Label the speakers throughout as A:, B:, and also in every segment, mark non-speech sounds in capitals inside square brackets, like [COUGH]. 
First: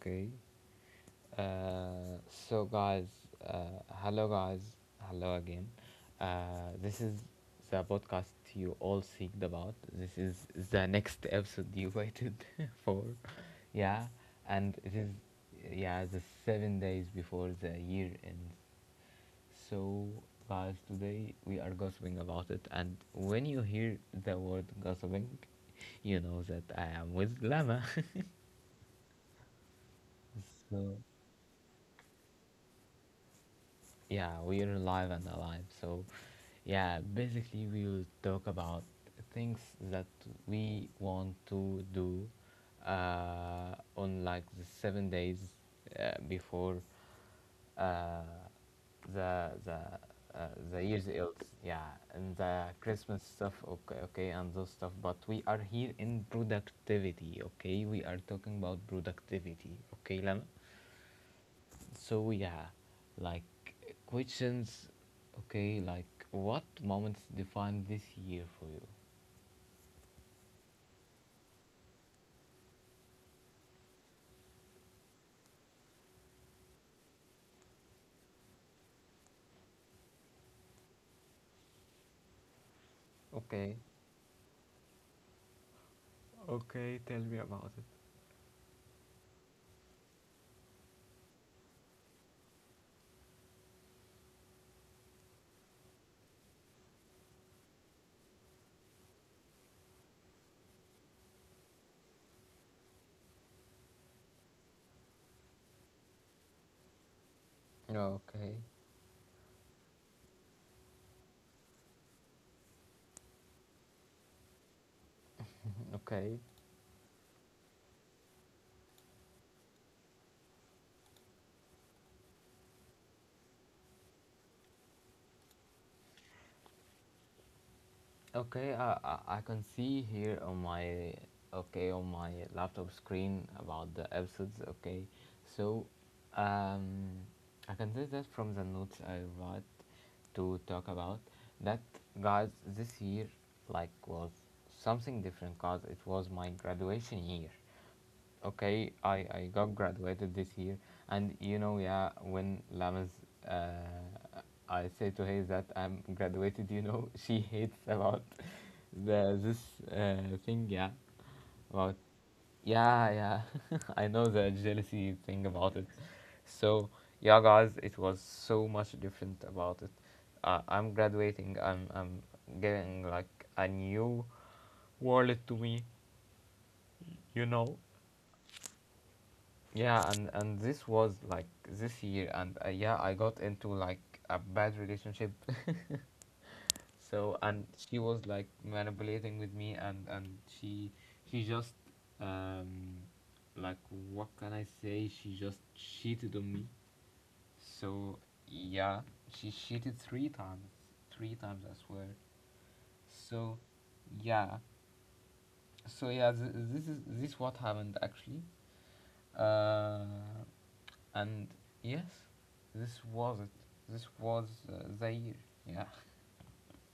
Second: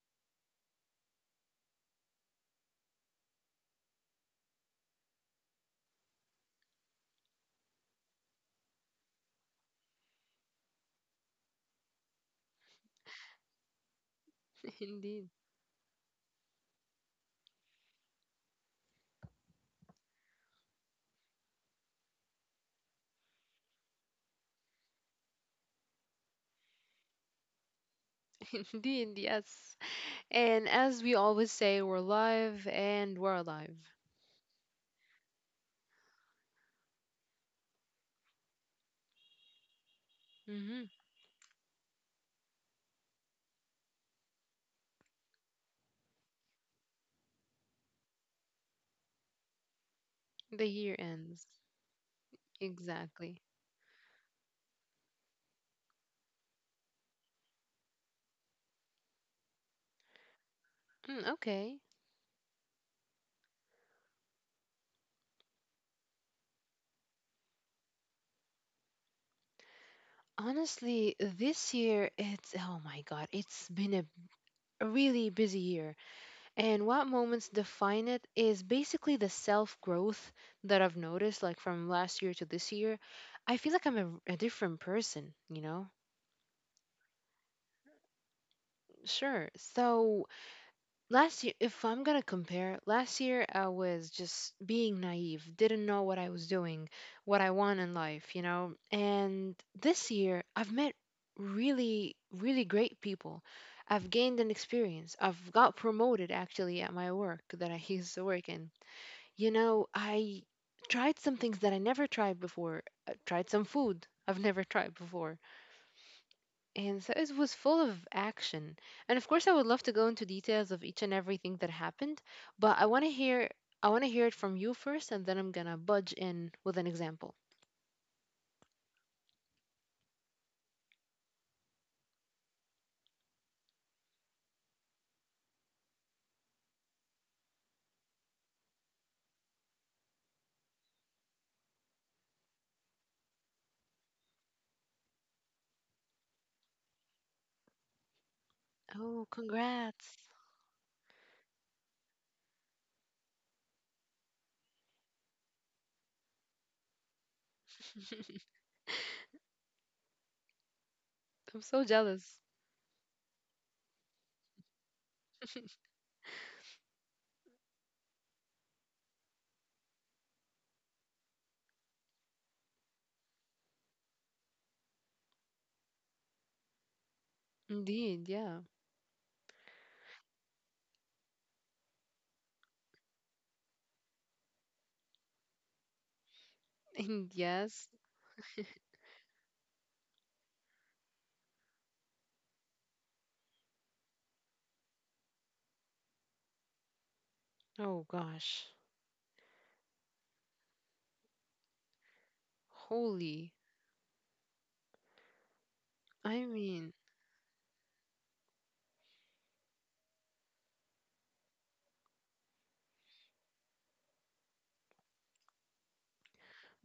A: Okay. Uh, guys, hello, guys, hello again. This is the podcast you all seeked about. This is the next episode you waited [LAUGHS] for, yeah, and
B: Indeed,
A: yeah, the 7 days before the year ends. So, guys, today we are gossiping about it. And when you hear the word gossiping, you know that I am with Lama.
B: [LAUGHS] indeed, yes. And
A: [LAUGHS] so,
B: as we always say, we're live and we're alive.
A: Yeah, we are live and alive. So, yeah, basically, we will talk about things that
B: Hmm.
A: we want to do on like the 7 days before uh, the the
B: The
A: the
B: year
A: year's ills.
B: ends.
A: Yeah, and the Christmas
B: Exactly.
A: stuff. Okay, okay, and those stuff. But we are here in productivity. Okay, we are talking about productivity. Okay, Lama.
B: Mm, okay.
A: So yeah, like questions. Okay, like what moments define this year for you?
B: Honestly, this year, it's, oh my God, it's been a really busy year. And what moments define it is basically the self growth that I've noticed, like from last year to this year. I feel
A: Okay.
B: like I'm a different person, you know?
A: Okay, tell me about it.
B: Sure. So last year, if I'm gonna compare last year, I was just being naive, didn't know what I was doing, what I want in life, you know. And this year I've met really, really great people. I've gained an experience. I've got promoted actually at my work that I [LAUGHS] used to
A: Okay.
B: work in, you know. I tried some things that I never tried before. I tried some food I've never [LAUGHS] tried before.
A: Okay.
B: And so it was full of action. And of course, I would love to go into details of each and everything that happened, but I want to hear it from you first, and then I'm going to budge in with an example.
A: Okay, I can see here on my, okay, on my laptop screen about the episodes. Okay, so um I can say that from the notes I wrote to talk about that, guys, this year like was something different, cause it was my graduation year. Okay, i
B: Oh,
A: i got
B: congrats.
A: graduated this year. And you know, yeah, when Lamans, uh I say to her that I'm graduated, you know, [LAUGHS] she hates about the
B: [LAUGHS]
A: this thing, yeah.
B: I'm so
A: About,
B: jealous.
A: yeah, yeah. [LAUGHS] I know the jealousy thing about it. So yeah, guys, it was so much different about it. I'm graduating. I'm getting like a new world to me. You know.
B: Indeed, yeah.
A: Yeah, and this was like this year, and yeah, I got into like a bad relationship. [LAUGHS]
B: [LAUGHS] And
A: So and
B: yes.
A: she was like manipulating with me, and she just um like what can I say? She just cheated on me.
B: Oh
A: So
B: gosh.
A: yeah, she cheated three times I swear. So
B: Holy.
A: yeah, so yeah,
B: I
A: this is
B: mean,
A: this what happened actually. Uh, and Yes, this was it. This was Zaire. Yeah.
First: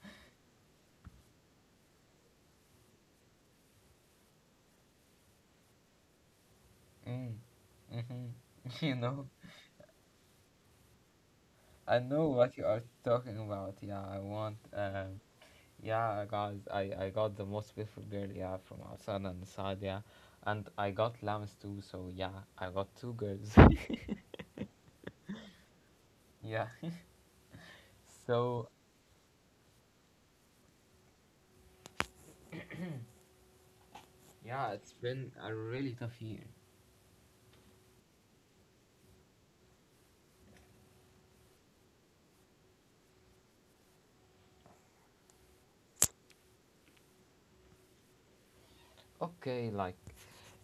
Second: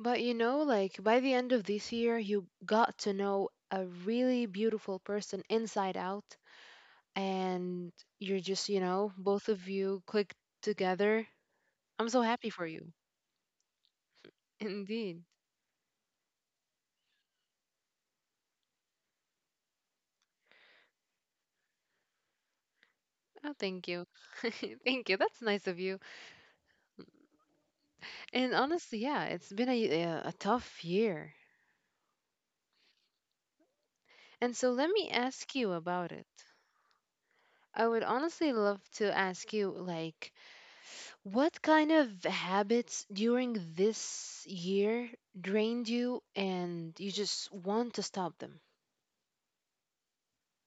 B: but you know, like by the end of this year, you got to know a really beautiful person inside out,
A: Mm.
B: and you're just,
A: Mm-hmm. [LAUGHS]
B: you
A: You
B: know,
A: know.
B: both of you click together.
A: I
B: I'm
A: know
B: so
A: what
B: happy
A: you
B: for
A: are
B: you.
A: talking about. Yeah, I want.
B: [LAUGHS] Indeed.
A: Yeah, guys, I got the most beautiful girl. Yeah, from outside and inside. Yeah, and I got Lambs too. So yeah, I got two
B: Oh,
A: girls.
B: thank you. [LAUGHS] Thank you. That's nice of you.
A: [LAUGHS] Yeah.
B: And
A: So
B: honestly, yeah, it's been a tough year. And
A: yeah,
B: so let
A: it's
B: me
A: been a
B: ask you
A: really
B: about
A: tough
B: it.
A: year.
B: I would honestly love to ask you, like, what kind of habits during this year drained you and you just want to stop them?
A: Okay, like,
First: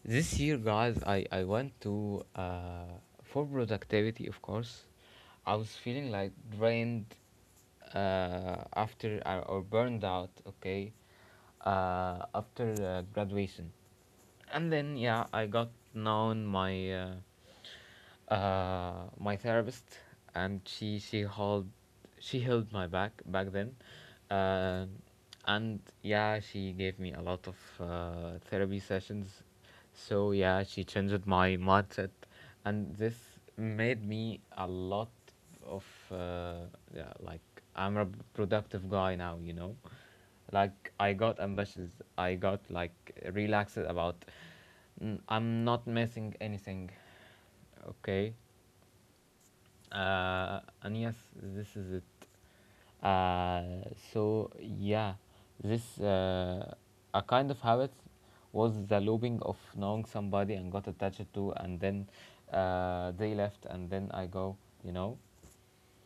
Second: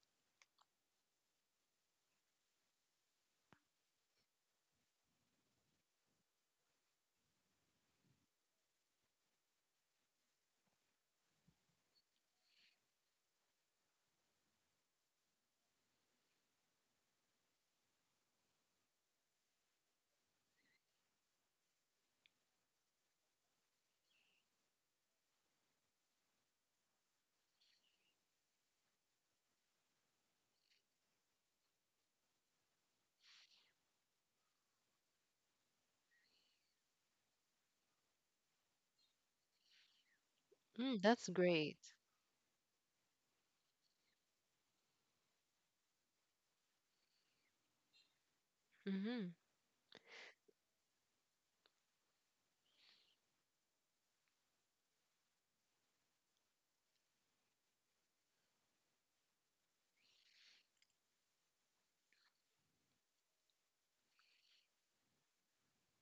A: this year, guys, I went to, for productivity, of course. I was feeling like drained after, or burned out, okay, after graduation. And then, yeah, I got known my. My therapist, and she held, she held my back back then, uh, and yeah, she gave me a lot of therapy sessions. So yeah, she changed my mindset, and this made me a lot of uh, yeah, like I'm a productive guy now, you know. Like
B: Mm,
A: I
B: that's
A: got
B: great.
A: ambitious, I got like relaxed about. Mm, I'm not missing anything. Okay.
B: Mm-hmm.
A: And Yes, this is it. So yeah, this a kind of habit was the looping of knowing somebody and got attached to, and then they left, and then I go. You know,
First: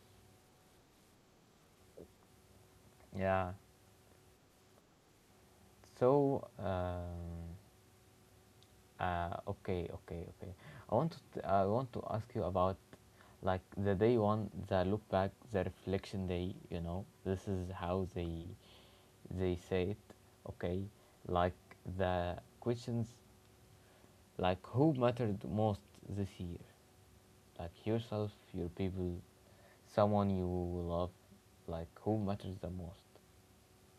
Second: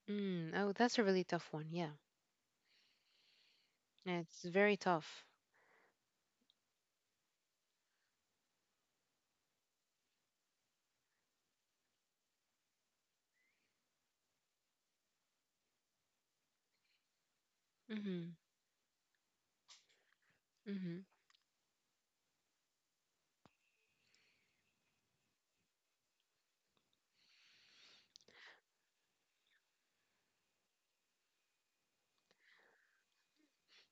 B: Mm, oh, that's a really tough one. Yeah.
A: yeah.
B: It's very tough.
A: So. Okay, okay, okay. I want to ask you about like the day one, the look back, the reflection day. You know, this is how
B: Hmm.
A: they say it. Okay,
B: Hmm.
A: like the questions, like who mattered most this year, like yourself, your people, someone you love, like who matters the most.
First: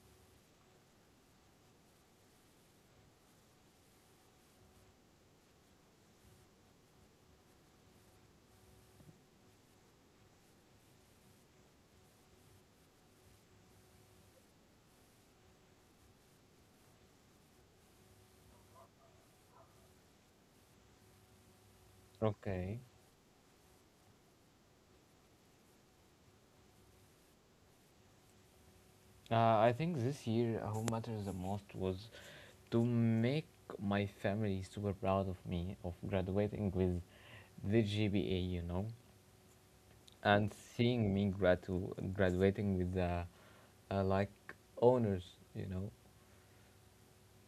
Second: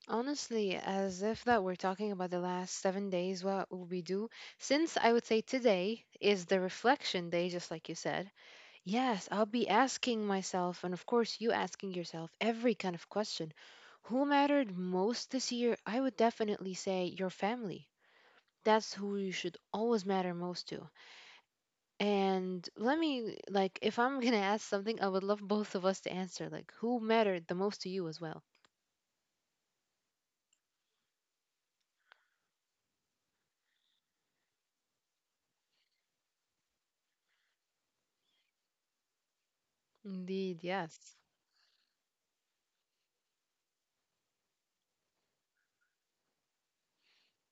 B: Honestly, as if that we're talking about the last 7 days, what will we do? Since I would say today is the reflection day, just like you said. Yes, I'll be asking myself, and of course, you asking yourself every kind of question. Who mattered most this year? I would definitely say your family. That's who you should always matter most to. And
A: Okay.
B: let me, like, if I'm gonna [LAUGHS] ask something, I would love both of us to answer, like, who mattered the most to you as well?
A: I think this year, who matters the most was to make my family super proud of me of graduating with the GPA, you know, and
B: Indeed, yes.
A: seeing me graduating with like honors, you know.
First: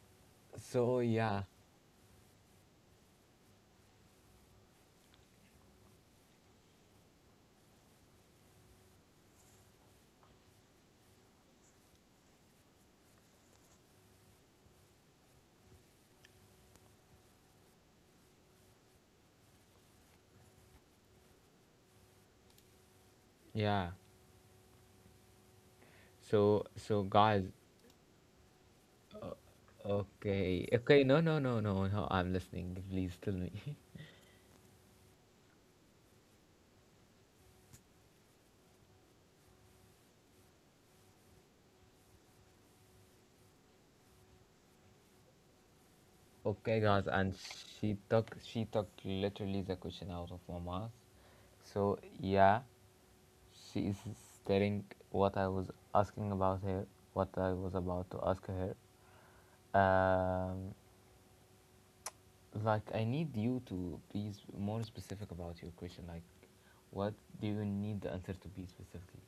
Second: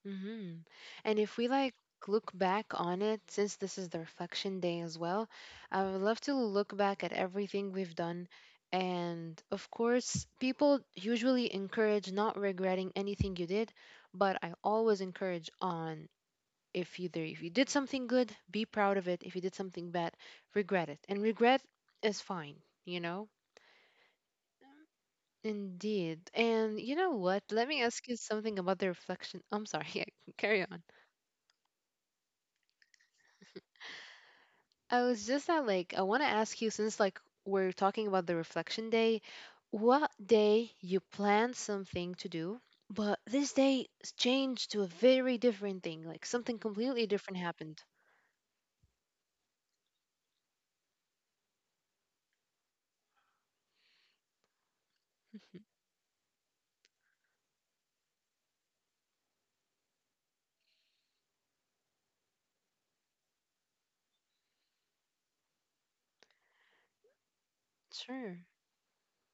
B: Hmm.
A: So
B: And if
A: yeah,
B: we, like, look back on it, since this is the reflection day as well, I would love to look back at everything we've done. And of course, people usually encourage not regretting anything you did, but I always encourage on, if either if you did something good, be proud of it. If you did something bad, regret it. And regret is fine, you know?
A: yeah.
B: Indeed.
A: So
B: And
A: so
B: you know
A: guys,
B: what? Let me ask you something about the reflection. I'm sorry. [LAUGHS] Yeah,
A: okay,
B: carry on.
A: okay. No, no, no, no, no. I'm listening. Please tell me.
B: I was just at, like, I want to ask you, since like we're talking about the reflection day, what day you planned something to do, but this day changed to a very different thing, like
A: [LAUGHS]
B: something
A: Okay,
B: completely
A: guys, and
B: different happened.
A: she took literally the question out of my mouth. So yeah. She is staring what I
B: Mhm.
A: was asking about her, what I was about to ask her. Um, like, I need you to be more specific about your question. Like, what do you need the answer
B: Sure.
A: to be specifically?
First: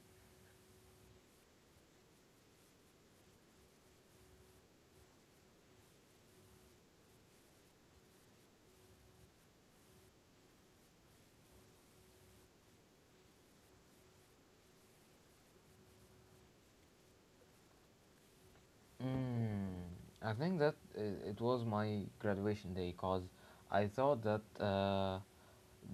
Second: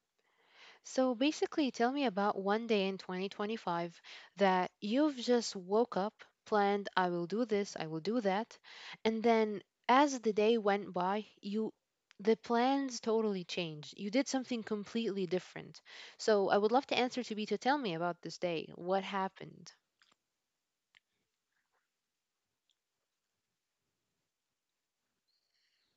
B: So basically, tell me about one day in 2025 that you've just woke up, planned, I will do this, I will do that. And then as the day went by, you the plans totally changed. You did something completely different. So I would love to answer to be to tell me about this day. What happened?
A: Mm, I think that it was my graduation day because I thought that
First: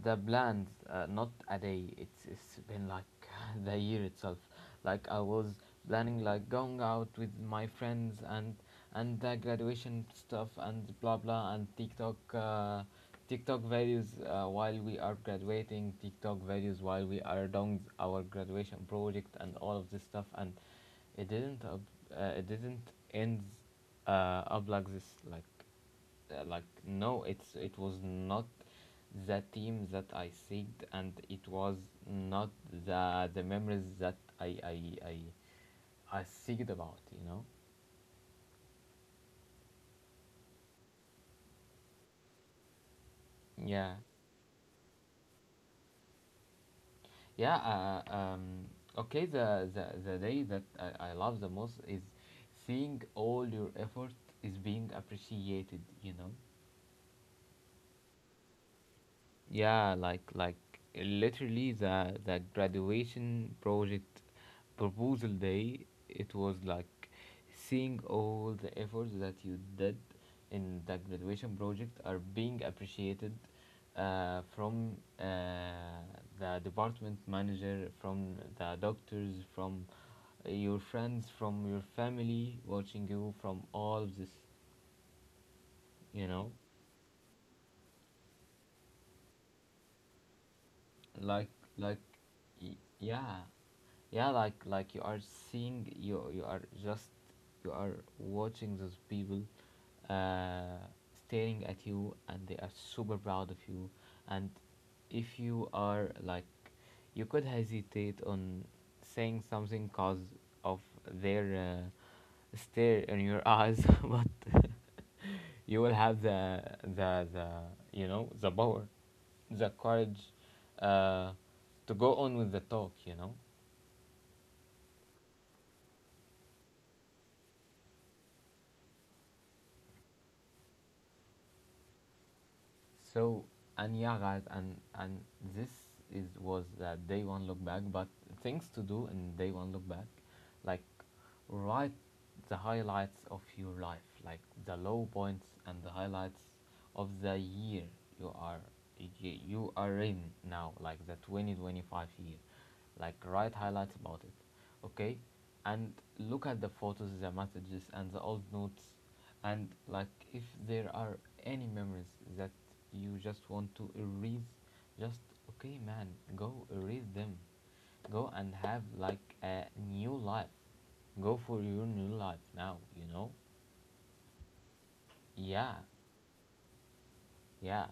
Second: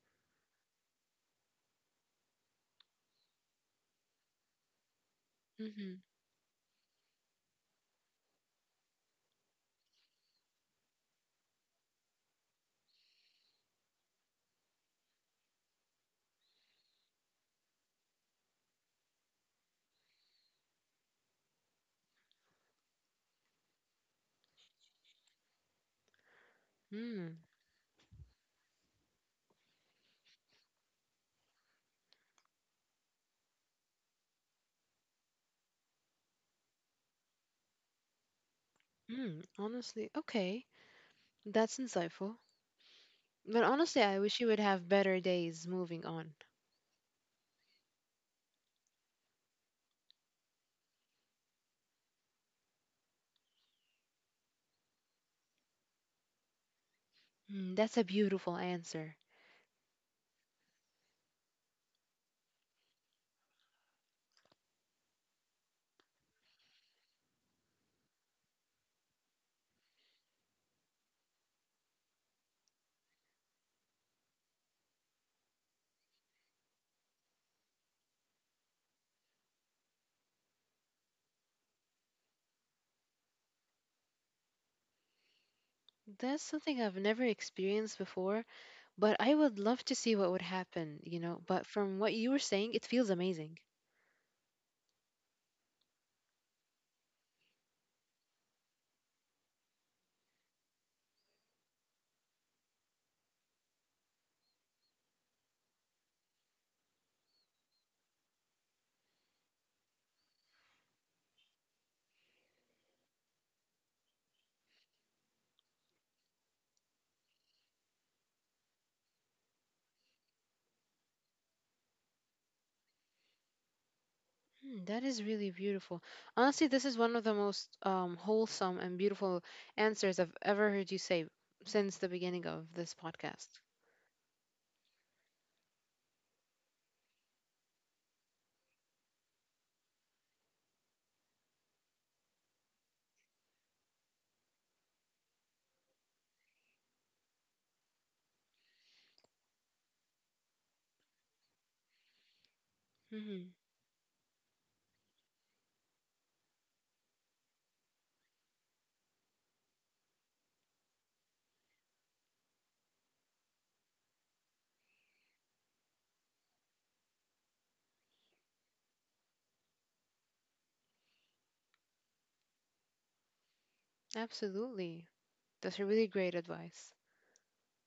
A: the planned, not a day, it's been like [LAUGHS] the year itself. Like I was
B: Mm-hmm.
A: planning like going out with my friends and the graduation stuff and blah blah and TikTok TikTok values while we are graduating, TikTok values while we are doing our graduation project and all of this stuff, and it didn't up, it didn't end up like this. Like no,
B: Mm,
A: it's it was not the team that I seeked, and it was not the memories that I seeked about. You know,
B: Honestly, okay. That's insightful. But
A: yeah.
B: honestly, I wish you would have better days moving on.
A: Yeah, uh, um, okay, the day that I love the most is seeing all your effort is being appreciated, you know?
B: Mm, that's a beautiful answer.
A: Yeah, like literally the graduation project proposal day, it was like seeing all the efforts that you did in the graduation project are being appreciated from the department manager, from the doctors, from your friends, from your family watching you, from all of this, you
B: That's
A: know.
B: something I've never experienced before, but I would love to see what would happen, you know.
A: like
B: But
A: like
B: from what you were saying, it feels
A: yeah,
B: amazing.
A: yeah, like you are seeing, you are just, you are watching those people uh staring at you and they are super proud of you. And if you are like, you could hesitate on saying something cause of their stare in your eyes, [LAUGHS] but you will have the, the the you know, the power, the courage, uh, to go on with the talk, you know.
B: Hmm, that is really beautiful. Honestly, this is one of the most wholesome and beautiful answers I've ever heard you say since the beginning of this
A: So
B: podcast.
A: and yeah, guys, and this is was day one, look back. But things to do in day one look back, like, write the highlights of your life, like the low points and the highlights of the year you are, y- you are in now, like the 2025 year, like write
B: Hmm.
A: highlights about it, okay, and look at the photos, the messages, and the old notes. And like if there are any memories that you just want to erase, just, okay, man, go erase them. Go and have like a new life. Go for your new life now, you know?
B: Absolutely.
A: Yeah,
B: That's a really great advice.
A: yeah.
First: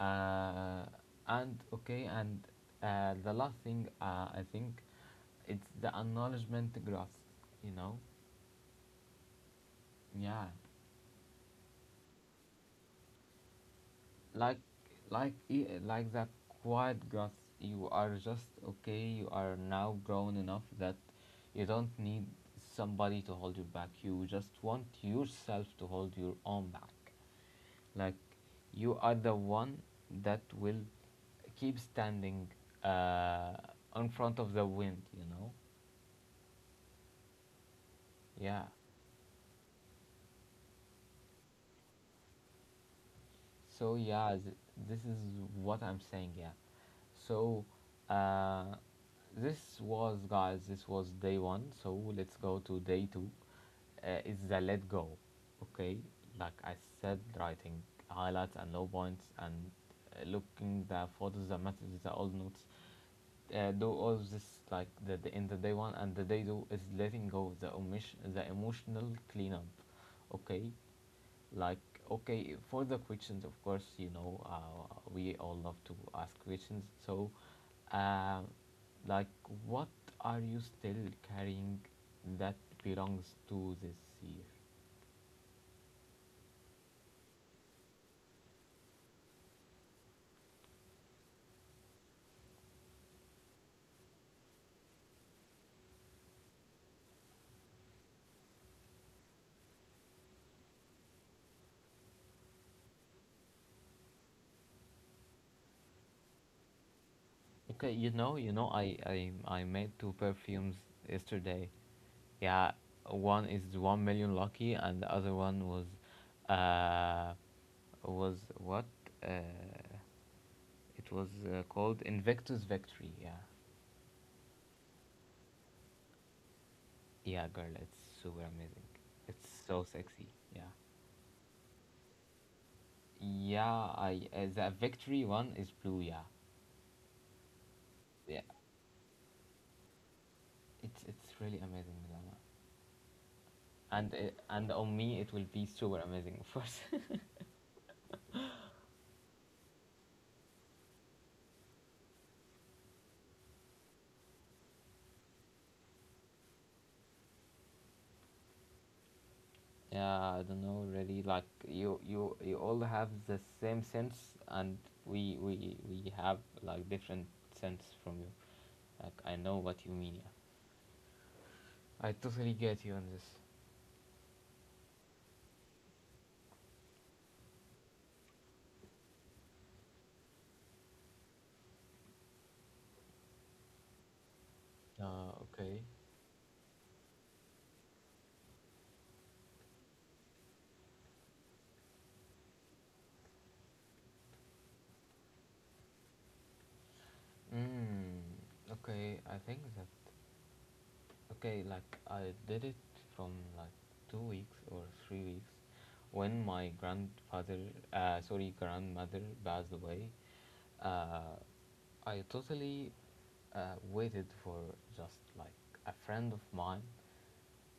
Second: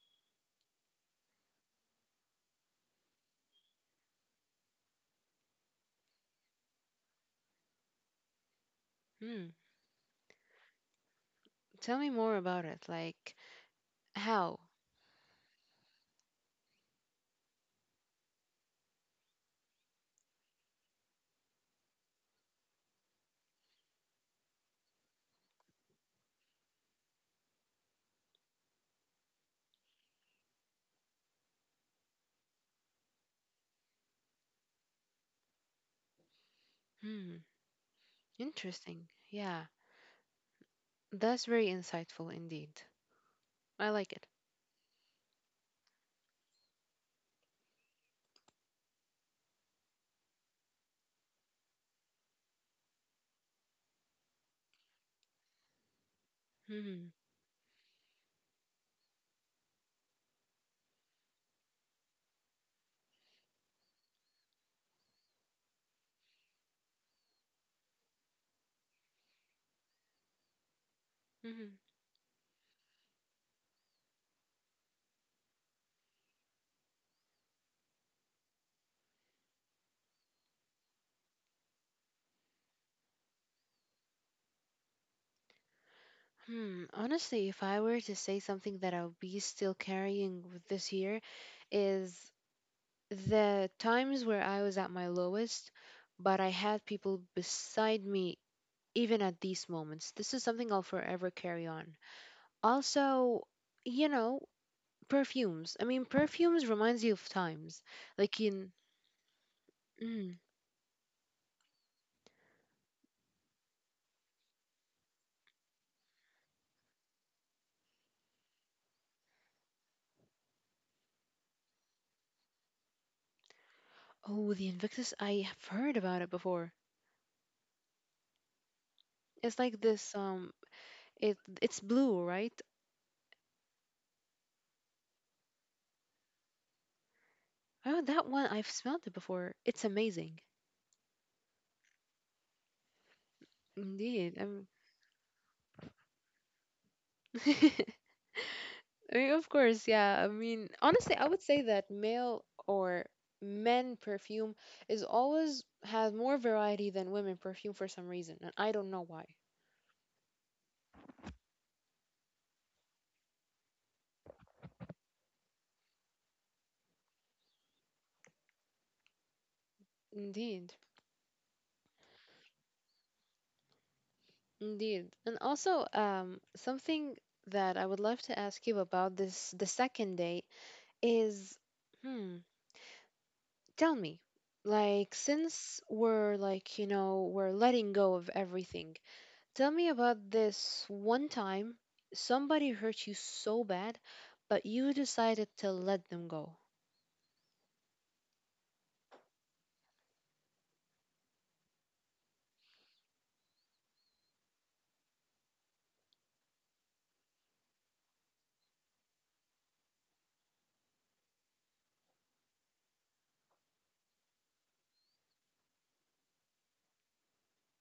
A: Uh, and Okay, and the last thing, I think it's the acknowledgement graphs, you know?
B: Hmm.
A: Yeah,
B: Tell me more about it. Like,
A: like
B: how?
A: like, like the quiet grass, you are just, okay, you are now grown enough that you don't need somebody to hold you back, you just want yourself to hold your own back. Like you are the one that will keep standing uh in front of the wind, you know.
B: Hmm.
A: Yeah.
B: Interesting. Yeah. That's very insightful indeed.
A: So
B: I like
A: yeah,
B: it.
A: this is what I'm saying. Yeah. So, uh, this was, guys. This was day one. So let's go to day two. It's the let go. Okay. Like I said,
B: Hmm.
A: writing highlights and low points and looking the photos, the messages, the old notes. Do all of this, like the, in the day one and the day two is letting go, the omission, the emotional cleanup. Okay.
B: Hmm.
A: Like, okay, for the questions, of course, you know, we all love to ask questions. So, uh, like, what are you still carrying that belongs to this year?
B: Hmm, honestly, if I were to say something that I'll be still carrying with this year is the times where I was at my lowest, but I had people beside me even at these moments. This is something I'll forever carry on. Also, you know, perfumes. I mean, perfumes reminds you of times.
A: Okay, you know,
B: Like in,
A: I made two
B: mm,
A: perfumes yesterday. Yeah, one is 1 million lucky, and the other one uh, was what? Uh, it was called Invictus Victory. Yeah.
B: oh, the Invictus, I have heard about it before.
A: Yeah, girl, it's super amazing. It's
B: It's like
A: so
B: this,
A: sexy.
B: um
A: Yeah.
B: it it's blue, right?
A: Yeah, I the victory one is blue. Yeah,
B: Oh, that one
A: yeah.
B: I've smelled it before. It's amazing.
A: It's really amazing, Zama. And
B: Indeed.
A: uh, and on me, it will be super amazing, of course. [LAUGHS]
B: [LAUGHS] I mean, of course, yeah. I mean, honestly, I would say that male or men perfume is always has more variety than women perfume for some reason, and I don't know why.
A: Yeah, I don't know, really. Like you all have the same sense, and we have like different sense from you. Like I know what you mean. Yeah.
B: Indeed.
A: I totally get you on this.
B: Indeed. And also, something that I would love to ask you about this the second date is, hmm, tell me, like, since
A: Okay.
B: we're like, we're letting go of everything. Tell me about this one time somebody hurt you so bad, but you decided to let them go.
A: Mm, okay, I think the okay, like I did it from like 2 weeks or 3 weeks when my grandfather, sorry, grandmother passed away. Uh, I totally waited for just like a friend of mine.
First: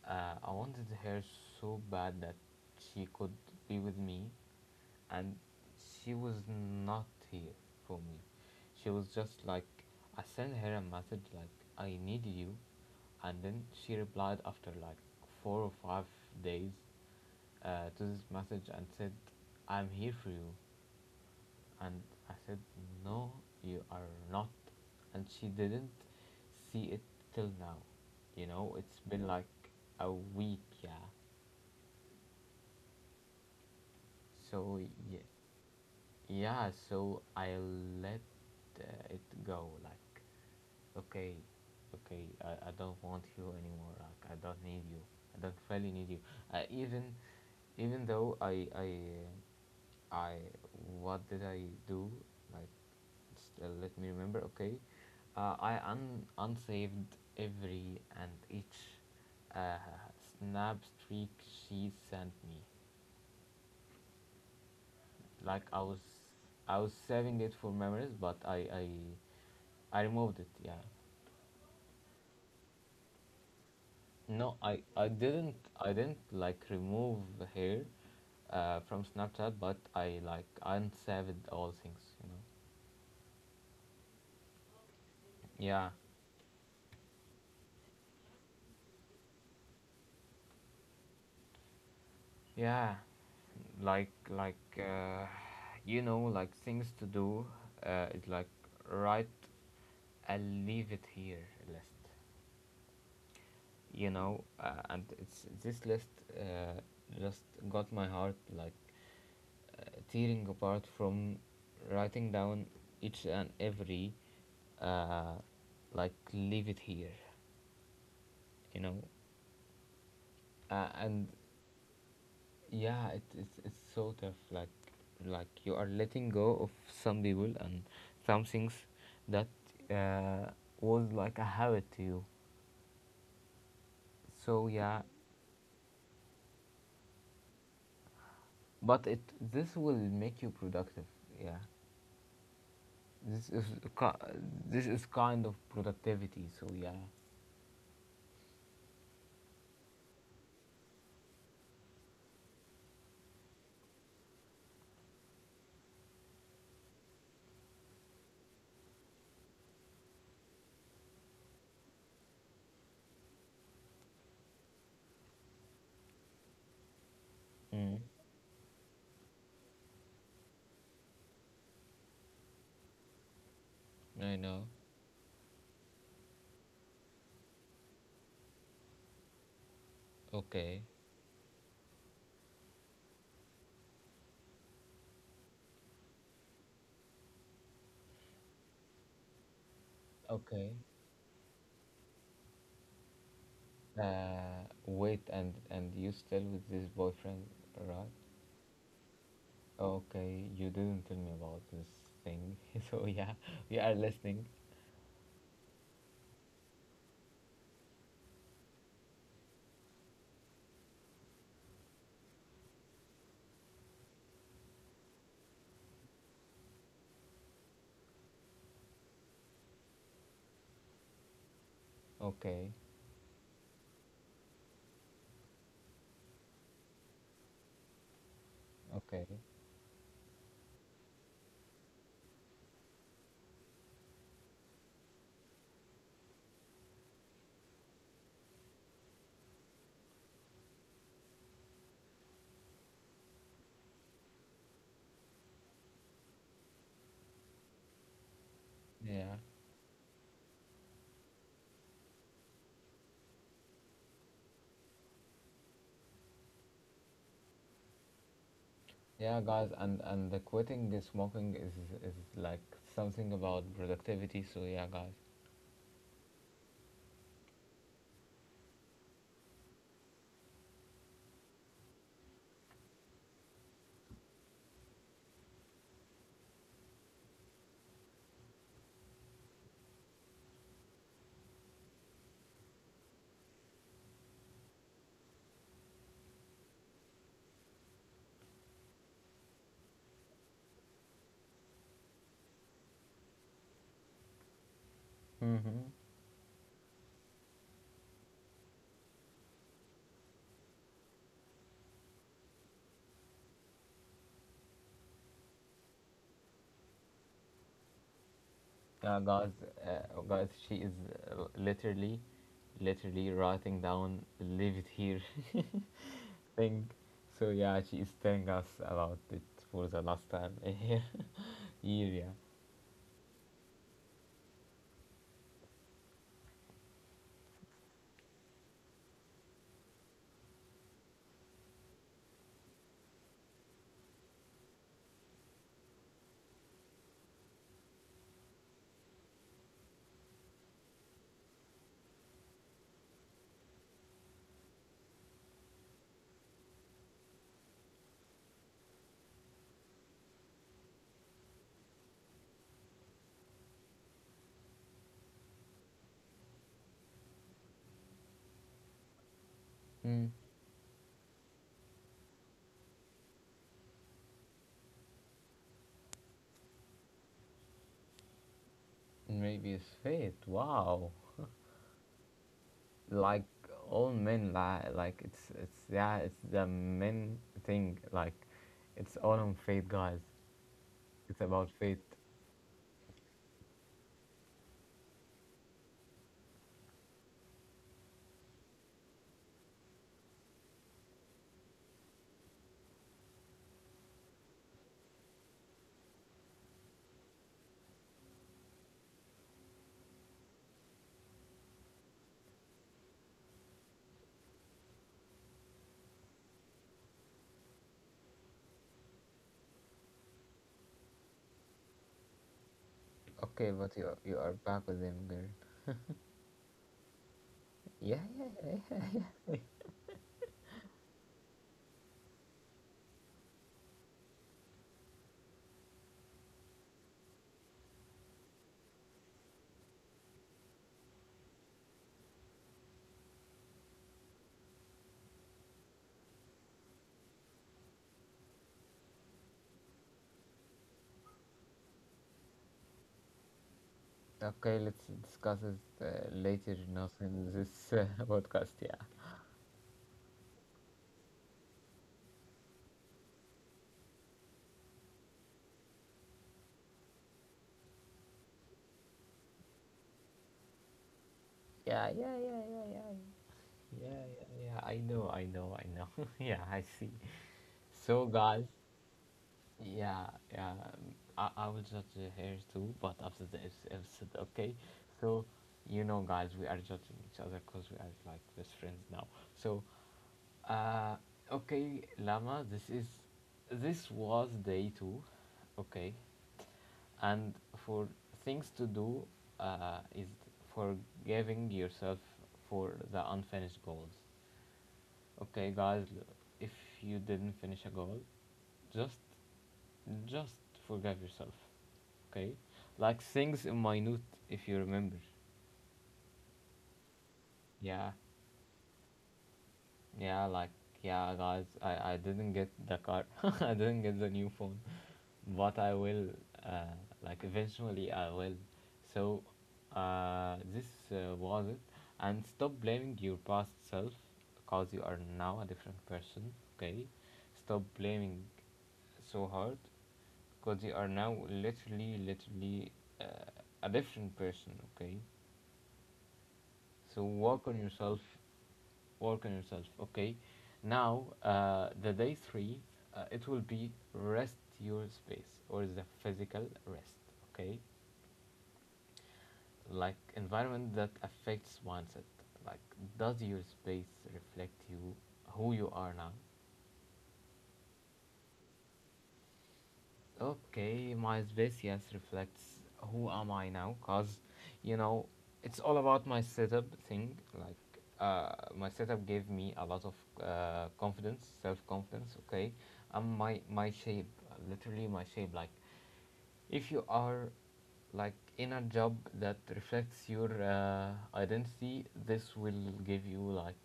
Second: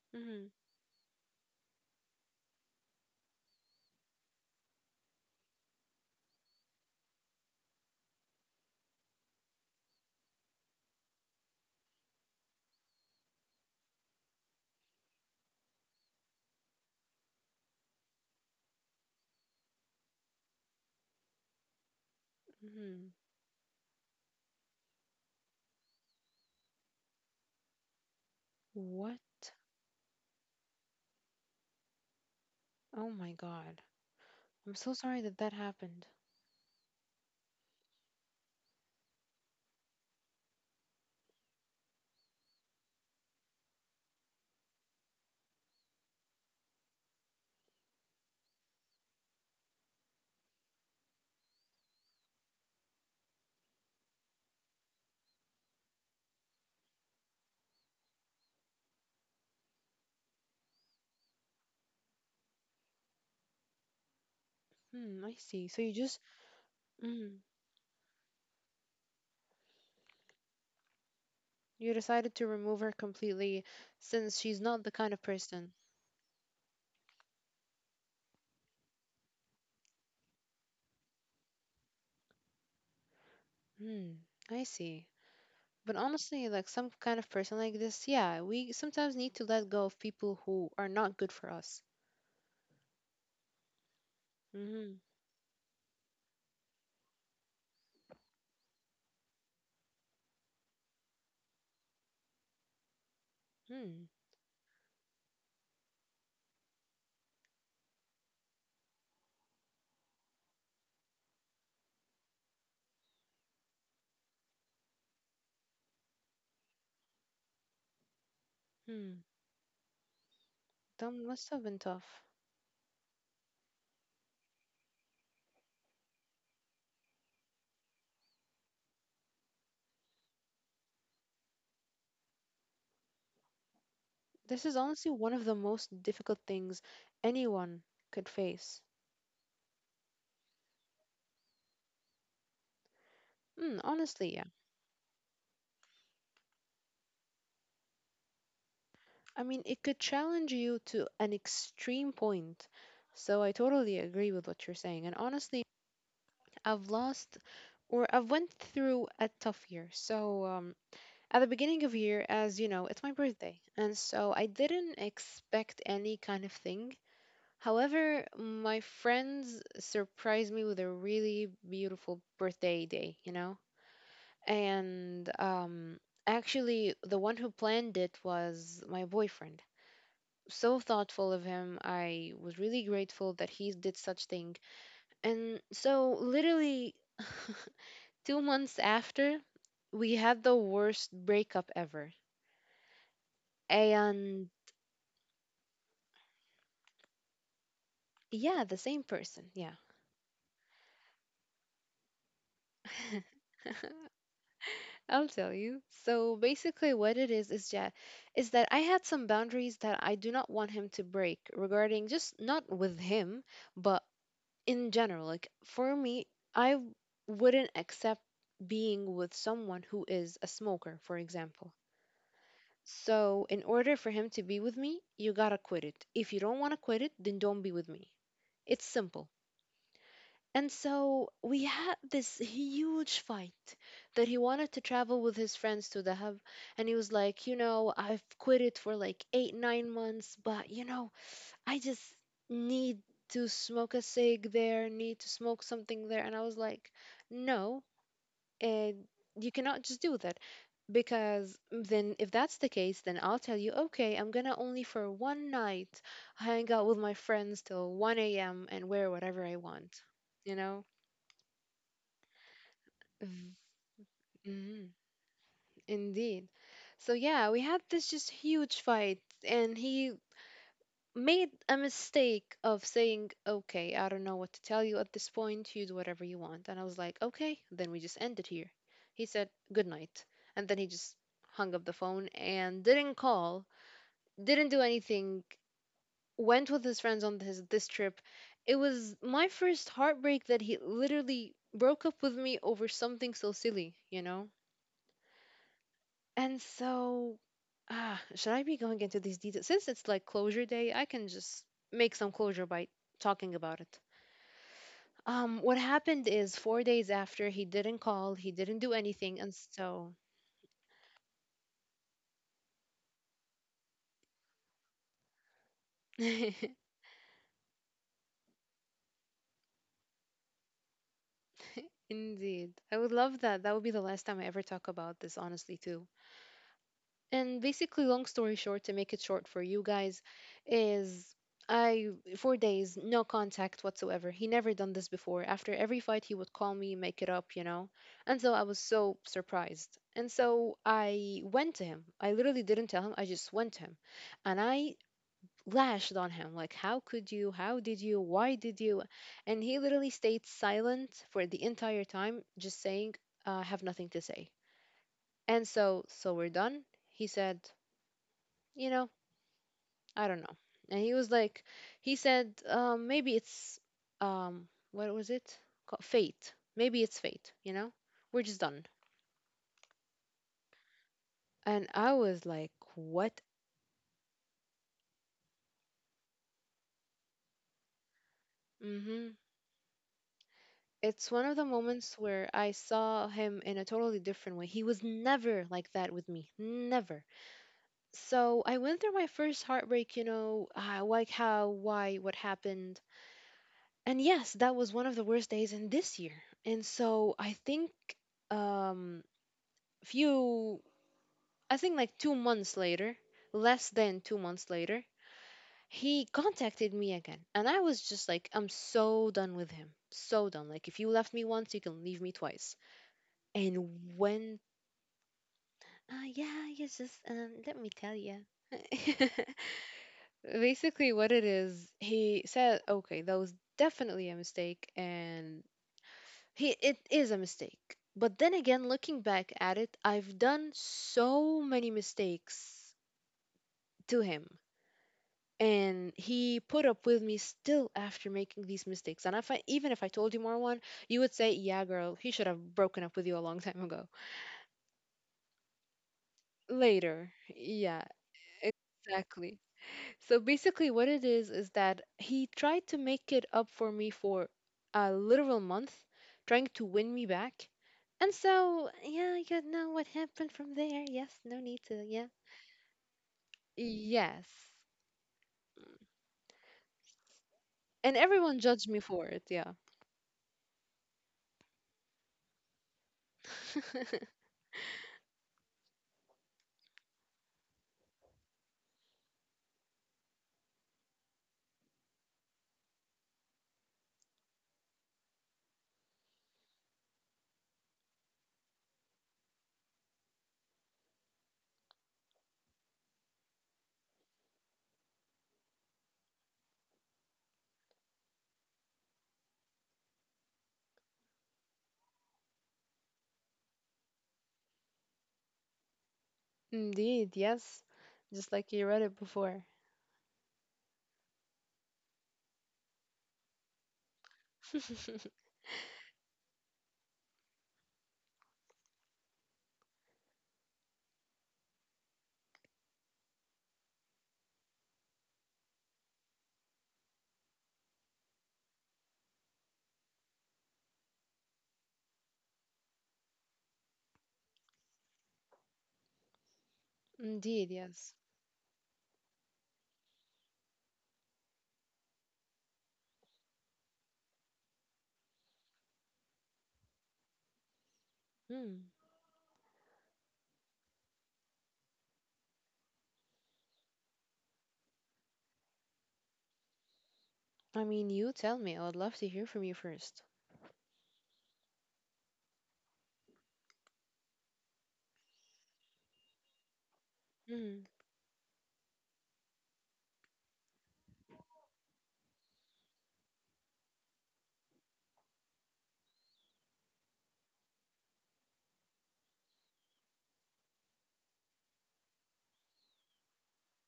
B: Hmm.
A: I wanted her so bad that she could be with me, and she was not here for me. She was just like, I sent her a message like, I need you, and then she replied after like 4 or 5 days to this message and said, I'm here for you. And I said,
B: Hmm.
A: no, you are not. And she didn't see it till now. You know, it's been
B: What?
A: like a week, yeah.
B: Oh my God. I'm
A: So,
B: so
A: yeah.
B: sorry that that happened.
A: Yeah, so I let it go. Like, okay, okay, I don't want you anymore. Like, I don't need you. I don't really need you. Even, even though uh, I, what did I do? Like, just, let me remember. Okay, I un unsaved every and each uh, snap streak she sent me.
B: Hmm, I
A: Like
B: see. So you just,
A: I was
B: mm,
A: saving it for memories, but I removed it. Yeah.
B: you decided to remove her completely, since
A: No,
B: she's not the kind of person.
A: I didn't like remove hair, from Snapchat, but I like unsaved all things.
B: Hmm, I see.
A: Yeah,
B: But honestly, like some kind of person like this, yeah, we sometimes need to let go of people who are not good for us.
A: yeah, like like
B: Mm-hmm.
A: uh, like things to do. It's like right. I'll leave it here list. And it's this list, uh, just got my heart like tearing apart from writing down each and every uh, like leave it here you know
B: Hmm. That
A: and
B: must have been tough.
A: yeah, it's so tough, like you are letting go of some people and some things that uh, was like a habit to you, so
B: This is
A: yeah.
B: honestly one of the most difficult things anyone could face.
A: But it this will make you productive. Yeah, this is
B: Mm,
A: ki-
B: honestly, yeah.
A: this is kind of productivity, so yeah.
B: I mean, it could challenge you to an extreme point. So I totally agree with what you're saying. And honestly, I've lost, or I've went through a tough year. So at the beginning of year, as you know, it's my birthday, and so I didn't expect any kind of thing.
A: Mm,
B: However, my friends surprised me with a really beautiful birthday day, you know?
A: I know.
B: And actually, the one who planned it was my boyfriend. So
A: Okay,
B: thoughtful of him. I was really grateful that he did such thing. And so, literally, 2 months after, we had the
A: okay.
B: worst breakup ever. And
A: Wait, and you still with this boyfriend, right?
B: yeah, the same person. Yeah.
A: Okay, you didn't tell me about this thing. [LAUGHS] So
B: [LAUGHS]
A: yeah, we are listening.
B: I'll tell you. So basically, what it is is that I had some boundaries that I do not want him to break, regarding just not with him, but in general, like, for me, i w- wouldn't accept being with someone who is a smoker, for example.
A: Okay,
B: So, in order for him to be with me, you gotta quit it. If you don't want to quit it, then don't be with me. It's
A: okay.
B: simple. And so we had this huge fight, that he wanted to travel with his friends to the hub. And he was like, you know, I've quit it for like 8-9 months, but you know, I just need to smoke a cig there, need to smoke something there. And I was like, no, uh,
A: Yeah,
B: you cannot just do that. Because then, if that's the case, then I'll tell you, okay, I'm gonna only for one night hang out with my friends till 1 a.m. and wear
A: yeah,
B: whatever I
A: guys, and
B: want,
A: and the
B: you know?
A: quitting the smoking is like something about productivity. So
B: Mm-hmm.
A: yeah, guys.
B: Indeed. So yeah, we had this just huge fight, and he made a mistake of saying, okay, I don't know what to tell you at this point. You do whatever you want. And I was like, okay, then we just end it here. He said, good night. And then he just hung up the phone and didn't call, didn't do anything, went with his friends on his, this trip. It was my first heartbreak that he literally broke up with me over something so silly, you know?
A: Mm-hmm.
B: And so, ah, should I be going into these details? Since it's like closure day, I can just make some closure by talking about it. What happened is 4 days after he didn't call, he didn't do
A: Yeah,
B: anything,
A: guys,
B: and so.
A: guys, she is uh, literally, literally writing down. Leave it here. [LAUGHS]
B: [LAUGHS]
A: thing. So yeah, she is telling us about it for the last time [LAUGHS] here. Yeah.
B: Indeed, I would love that. That would be the last time I ever talk about this, honestly, too. And basically, long story short, to make it short for you guys, is I, 4 days, no contact whatsoever. He never done this before. After every fight, he would call me, make it up, you know. And so I was so surprised. And so I went to him. I literally didn't tell him. I just went to him, and I lashed on him like, "How could you? How did you? Why did you?" And he literally stayed silent for the entire time, just saying, "I have nothing to say." And so, we're done. He said, "You know."
A: Mm,
B: I don't know. And he was like, he said, maybe it's, um, what was it? Fate. Maybe it's fate, you know? We're just done.
A: maybe it's fate. Wow.
B: And I was like, what?
A: Like all men lie. Like it's yeah. It's the men thing. Like it's
B: hmm
A: all on fate, guys.
B: It's
A: It's
B: one of the
A: about fate.
B: moments where I saw him in a totally different way. He was never like that with me. Never. So I went through my first heartbreak, like how, why, what happened. And yes, that was one of the worst days in this year. And so I think um few I think like 2 months later, less than 2 months later, he contacted me again. And I was just like, I'm so done with him. So done. Like, if you left me once, you can leave me twice.
A: Okay, but
B: And
A: you are
B: when,
A: back with him, girl.
B: yeah, you just, let me tell
A: Yeah,
B: you.
A: yeah, yeah.
B: [LAUGHS] Basically, what it is, he said, okay, that was definitely a mistake. And he, it is a mistake. But then again, looking back at it, I've done so many mistakes to him. And he put up with me still after making these mistakes. And if I, even if I told you, Marwan, you would say, yeah girl, he should have broken up with you a long time ago.
A: Yeah. Okay, let's discuss it later, not
B: Later,
A: in this
B: yeah.
A: [LAUGHS] podcast. Yeah.
B: Exactly. So basically what it is that he tried to make it up for me for a literal month, trying to win me back. And so yeah, you know what happened from there. Yes, no need to.
A: Yeah,
B: Yeah,
A: yeah, yeah,
B: yes.
A: yeah, yeah. I know, I know, I know. [LAUGHS] Yeah, I see.
B: And
A: So
B: everyone
A: guys,
B: judged me for it. Yeah.
A: yeah, yeah, I will judge the hair too, but after the episode,
B: [LAUGHS]
A: okay? So, guys, we are judging each other because we are like best friends now. So, uh, okay, Lama, this was day two, okay? And for things to do, is forgiving yourself for the unfinished goals. Okay, guys, if you didn't finish a goal, just just forgive yourself, okay? Like things in minute, if you remember.
B: Indeed, yes.
A: Yeah,
B: Just like you read it before.
A: yeah, like yeah, guys. I didn't get the car. [LAUGHS] I didn't get the new phone,
B: [LAUGHS]
A: but I will. Uh, like eventually I will. So, this was it. And stop blaming your past self, because you are now a different person. Okay, stop blaming so hard because you are now literally uh, a different person. Okay, so
B: Indeed,
A: work on
B: yes.
A: yourself. Work on yourself. Okay, now the day three, it will be rest your space or the physical rest. Okay,
B: Hmm.
A: like environment that affects mindset. Like, does your space reflect you, who you are now?
B: I mean, you tell me. I would love to hear from you first.
A: Okay, my space yes reflects who am I now? Cause you know it's all about my setup thing.
B: Mm.
A: Like uh, my setup gave me a lot of confidence, self confidence. Okay, I'm my shape, literally my shape. Like if you are like in a job that reflects your identity, this will give you like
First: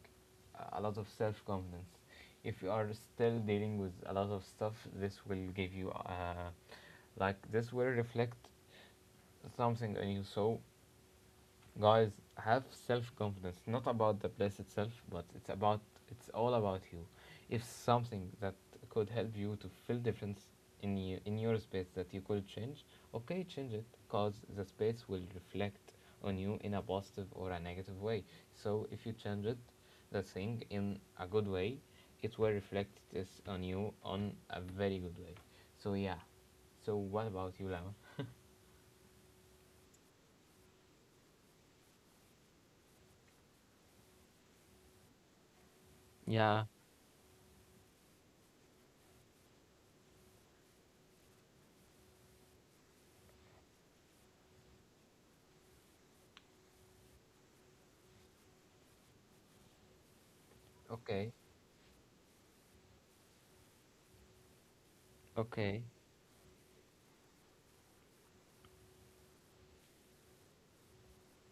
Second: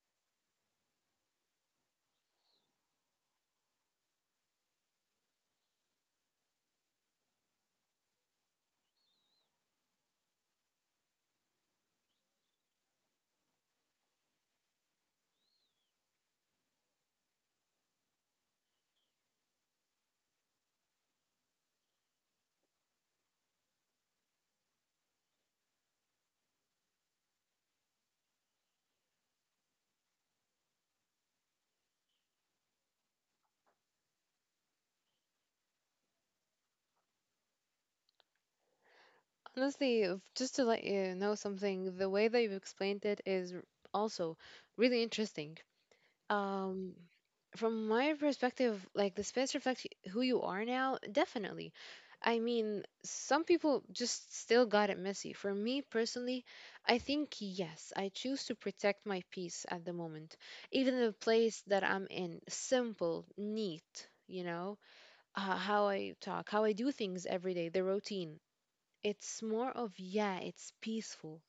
A: a lot of self confidence. If you are still dealing with a lot of stuff, this will give you, like this will reflect something on you. So guys, have self-confidence, not about the place itself, but it's about, it's all about you. If something that could help you to feel difference in you, in your space, that you could change, okay, change it, because the space will reflect on you in a positive or a negative way. So if you change it, the thing, in a good way, it will reflect this on you on a very good way. So yeah, so what about you, Lama?
B: Honestly, just to let you know something, the way that you've explained it is also really interesting.
A: Yeah.
B: um from my perspective, like, the space reflects who you are now, definitely. I mean, some people just still got it messy. For me personally, I think yes, I choose to protect my peace at the moment. Even the
A: Okay.
B: place that I'm in, simple, neat, you know.
A: Okay.
B: How I talk, how I do things every day, the routine, it's more of, yeah, it's peaceful.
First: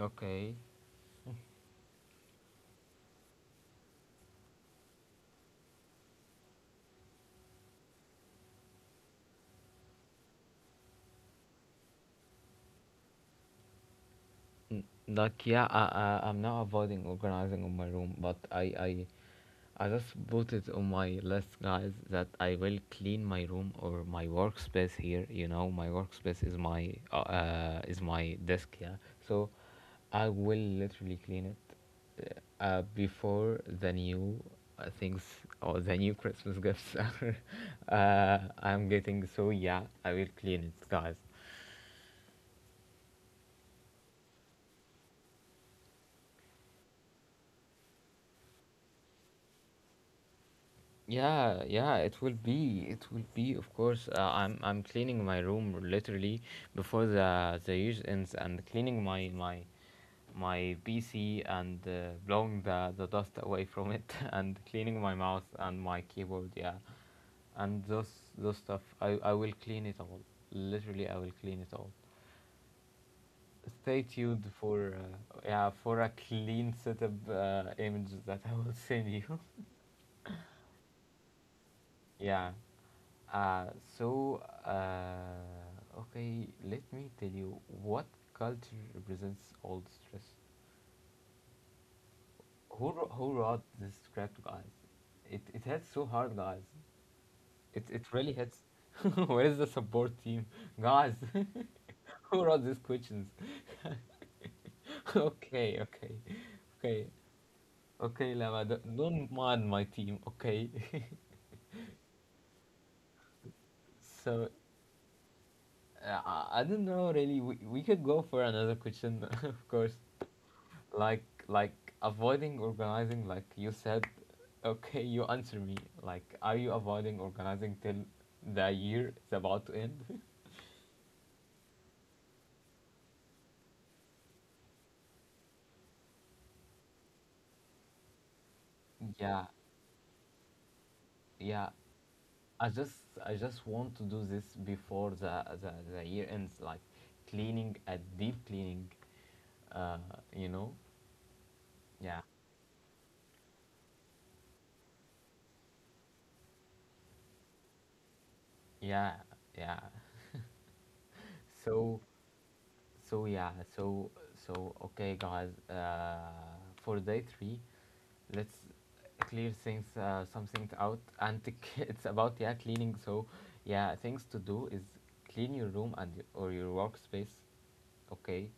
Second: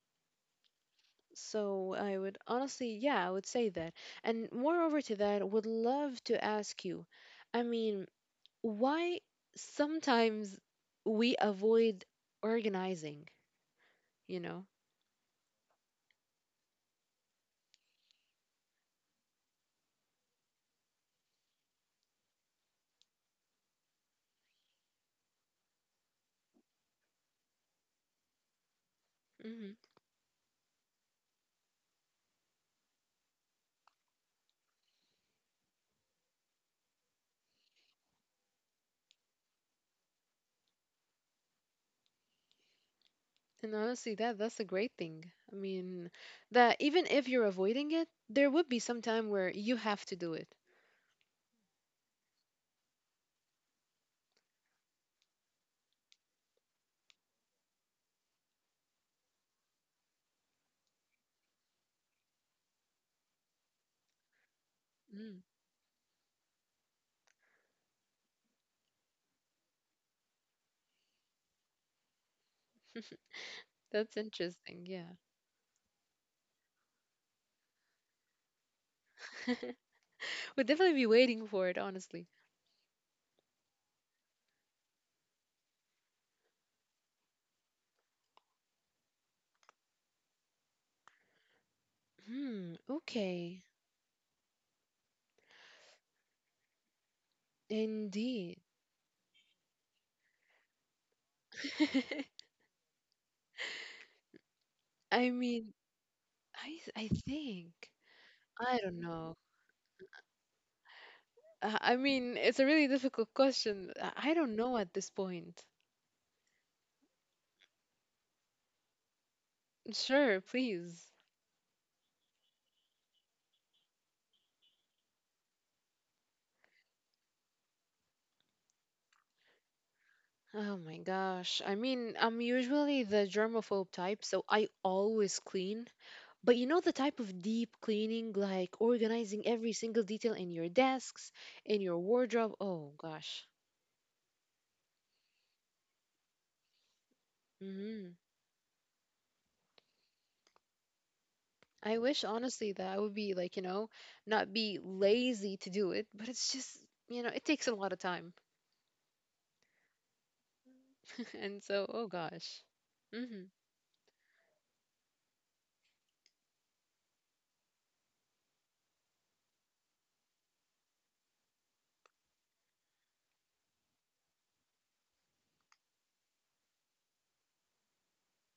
A: Okay.
B: So I would honestly, yeah, I would say that. And moreover to that, would love to ask you, I mean, why sometimes we avoid organizing, you know?
A: Like yeah, I'm not avoiding organizing on my room, but I I just put it on my list, guys, that I will clean my room or my workspace here. You know, my workspace is my desk, yeah. So
B: hmm
A: I will literally clean it before the new things or the new Christmas gifts [LAUGHS] are. I'm getting, so yeah, I will clean it, guys.
B: And honestly, that that's a great thing. I mean, that even if you're avoiding it, there would be some time where you have to do it.
A: Yeah, yeah, it will be. It will be, of course. I'm cleaning my room literally before the use ends and cleaning my PC and blowing the dust away from it [LAUGHS] and cleaning my
B: Mm,
A: mouse and my keyboard. Yeah, and those stuff. I will clean it all. Literally, I will clean it all. Stay
B: that's
A: tuned
B: interesting,
A: for
B: yeah.
A: yeah, for a clean setup image that I will send you.
B: [LAUGHS] We'd definitely be waiting for it,
A: [LAUGHS]
B: honestly.
A: Yeah. Uh, so, okay, let me tell you what culture represents all stress.
B: Hmm,
A: Who wrote
B: okay.
A: this script, guys? It hits so hard, guys. It really hits.
B: Indeed.
A: [LAUGHS] Where is the support team? Guys, [LAUGHS] who
B: [LAUGHS]
A: wrote these questions? [LAUGHS]
B: I mean,
A: Okay, okay,
B: I
A: okay,
B: I think.
A: okay, Lama,
B: I don't
A: don't
B: know.
A: mind my team, okay?
B: I mean, it's a really difficult question.
A: [LAUGHS]
B: I
A: So,
B: don't know at this point.
A: I don't know really. We could go for another question, [LAUGHS] of course.
B: Sure, please.
A: Like avoiding organizing like you said. Okay, you answer me, like, are you avoiding organizing till the year is about to end? [LAUGHS]
B: Oh my gosh. I mean, I'm usually the germaphobe type, so I always clean. But you know the type of deep cleaning, like
A: Yeah,
B: organizing every single detail in your desks,
A: yeah.
B: in your wardrobe.
A: i just
B: Oh
A: I
B: gosh.
A: just want to do this before the year ends, like, cleaning, a
B: hmm
A: deep cleaning. uh you know
B: I
A: yeah,
B: wish honestly that I would be like, you know, not be lazy to do it, but it's just, you know, it takes a lot of time.
A: yeah, yeah.
B: And so,
A: so
B: oh gosh.
A: so
B: hmm
A: yeah, so okay guys, for day three, let's clear things, some things out. And [LAUGHS] it's about, yeah, cleaning. So yeah, things to do is clean your room and or your workspace, okay.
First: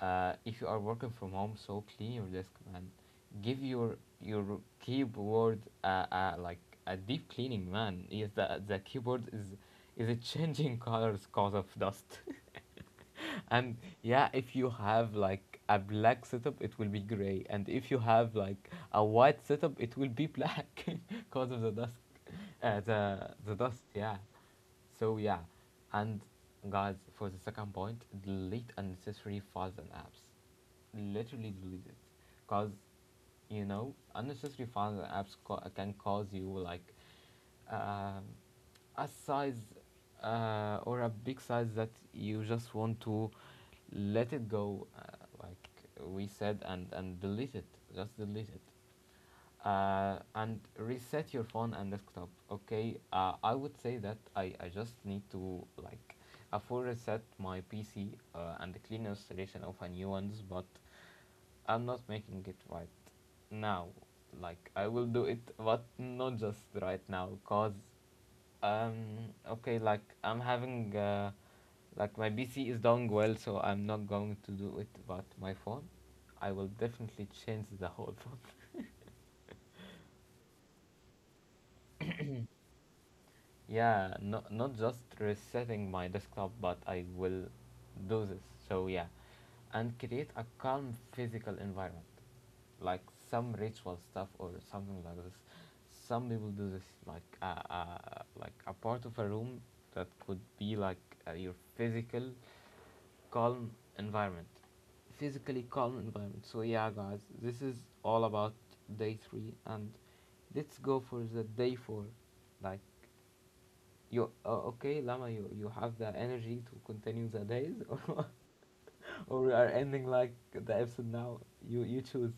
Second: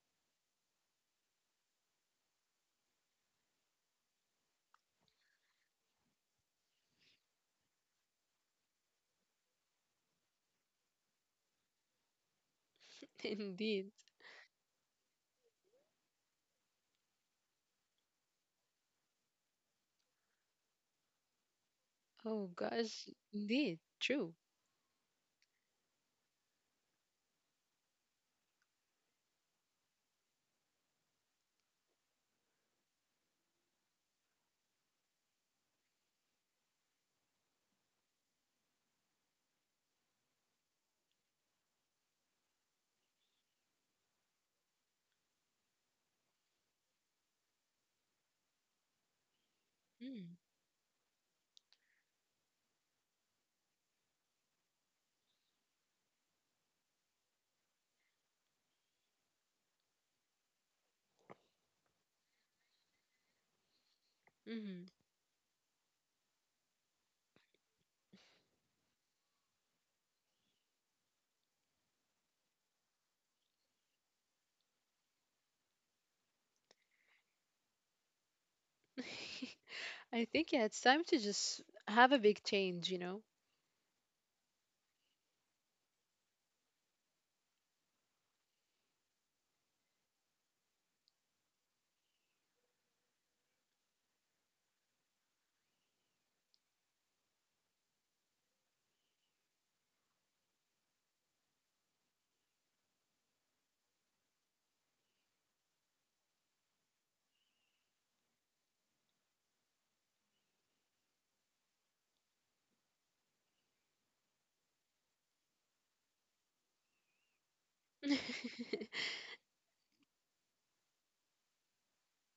A: If you are working from home, so clean your desk, man. Give your keyboard, like a deep cleaning, man. Yes, the keyboard, is it changing [LAUGHS] colors cause of dust? [LAUGHS]
B: [LAUGHS]
A: [LAUGHS] And
B: Indeed.
A: yeah, if you have like a black setup it will be gray, and if you have like a white setup it will be black [LAUGHS] because of the dust.
B: Oh gosh.
A: The
B: Indeed.
A: dust, yeah.
B: True.
A: So yeah. And guys, for the second point, delete unnecessary files and apps. Literally delete it. Because you know unnecessary files and apps can cause you like, um, a size, or a big size, that you just want to let it go, like we said, and delete it. Just delete it. And reset your phone and desktop, okay. I would say that I just need to, like, a full reset my PC, and the clean installation of a new ones, but I'm not making it right now. Like
B: Mm-hmm.
A: I will do it but not just right now. Cause um okay, like I'm having like my PC is doing well, so I'm not going to do it. But my phone, I will definitely change the whole [LAUGHS] phone.
B: [LAUGHS] I think, yeah, it's time to just have a big change, you know?
A: Yeah, not just resetting my desktop, but I will do this. So yeah, and create a calm physical environment, like some ritual stuff or something like this. Some people do this like a part of a room that could be like your physical calm environment, physically calm environment. So yeah, guys, this is all about day three, and let's go for the day four, like you, okay, Lama? You have the energy to continue the days, [LAUGHS] or
B: [LAUGHS]
A: or we are ending like the episode now? You choose.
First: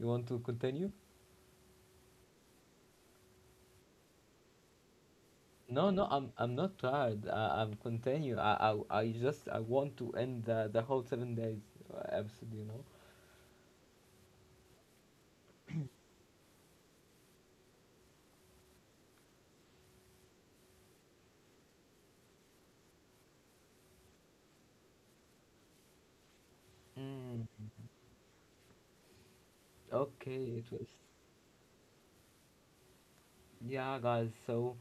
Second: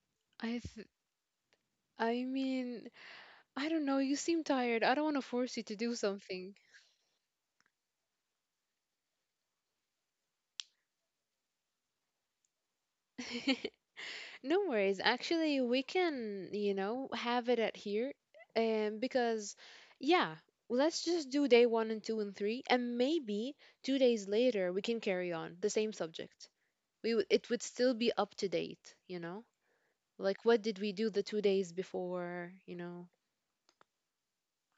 A: You want to
B: I th-
A: continue?
B: I mean, I don't know. You seem tired. I don't want to force you to
A: No,
B: do
A: no, I'm
B: something.
A: not tired. I'm continue. I want to end the whole 7 days episode. You know.
B: [LAUGHS] No worries. Actually, we can, you know, have it at here. And because, yeah, let's just do day one and two and three, and maybe 2 days later we can carry on the same subject.
A: Mm,
B: It would still be up to date, you know? Like
A: okay, it
B: what did
A: was.
B: we do the 2 days before, you know? [LAUGHS]
A: Yeah, guys.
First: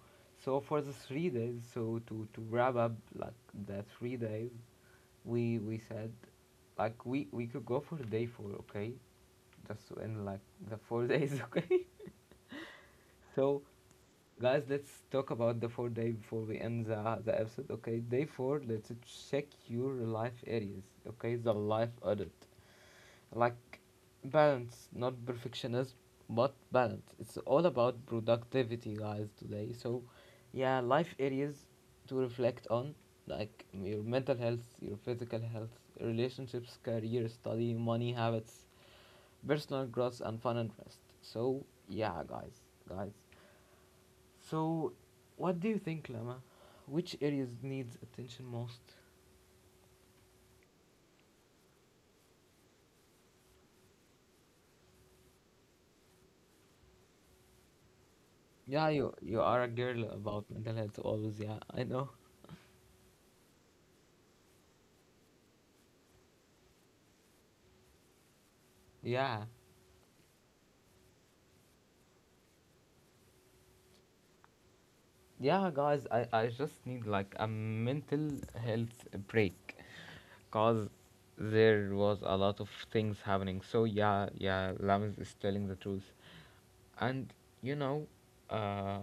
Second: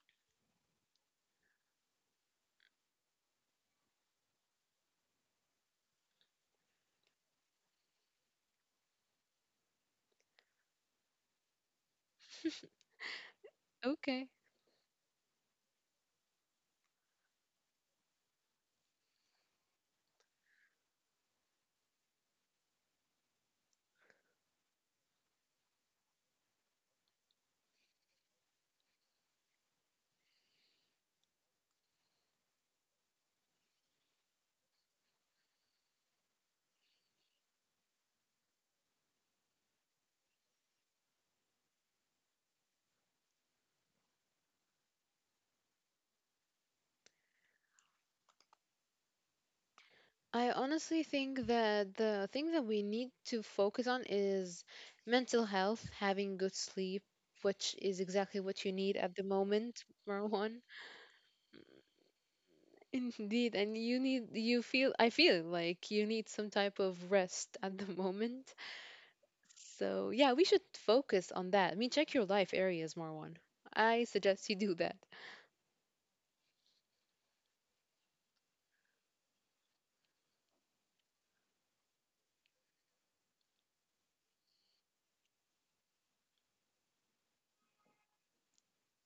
A: So for the 3 days, so to wrap up like the 3 days, we said, like we could go for day four, okay? Just in like the 4 days, [LAUGHS] okay? So,
B: Okay.
A: guys, let's talk about the 4 day before we end the episode, okay? Day four, let's check your life areas, okay? The life audit. Like, balance, not perfectionism, but balance. It's all about productivity, guys, today. So, yeah, life areas to reflect on, like your mental health, your physical health, relationships, career, study, money habits, personal growth and fun and rest. So yeah, guys, guys. So, what do you think, Lama? Which areas needs attention most?
B: I honestly think that the thing that we need to focus on is mental health, having good sleep, which is exactly what you
A: Yeah,
B: need at the
A: you are a
B: moment,
A: girl
B: [LAUGHS]
A: about
B: Marwan.
A: mental health always. Yeah, I know.
B: Indeed, and you feel I feel like you need some type of rest at the [LAUGHS] moment.
A: Yeah,
B: So yeah, we should focus on that. I mean, check your life areas, Marwan. I suggest you do that.
A: yeah, guys. I just need like a mental health break, cause there was a lot of things happening. So yeah, yeah, Lamas is telling the truth. And you know uh,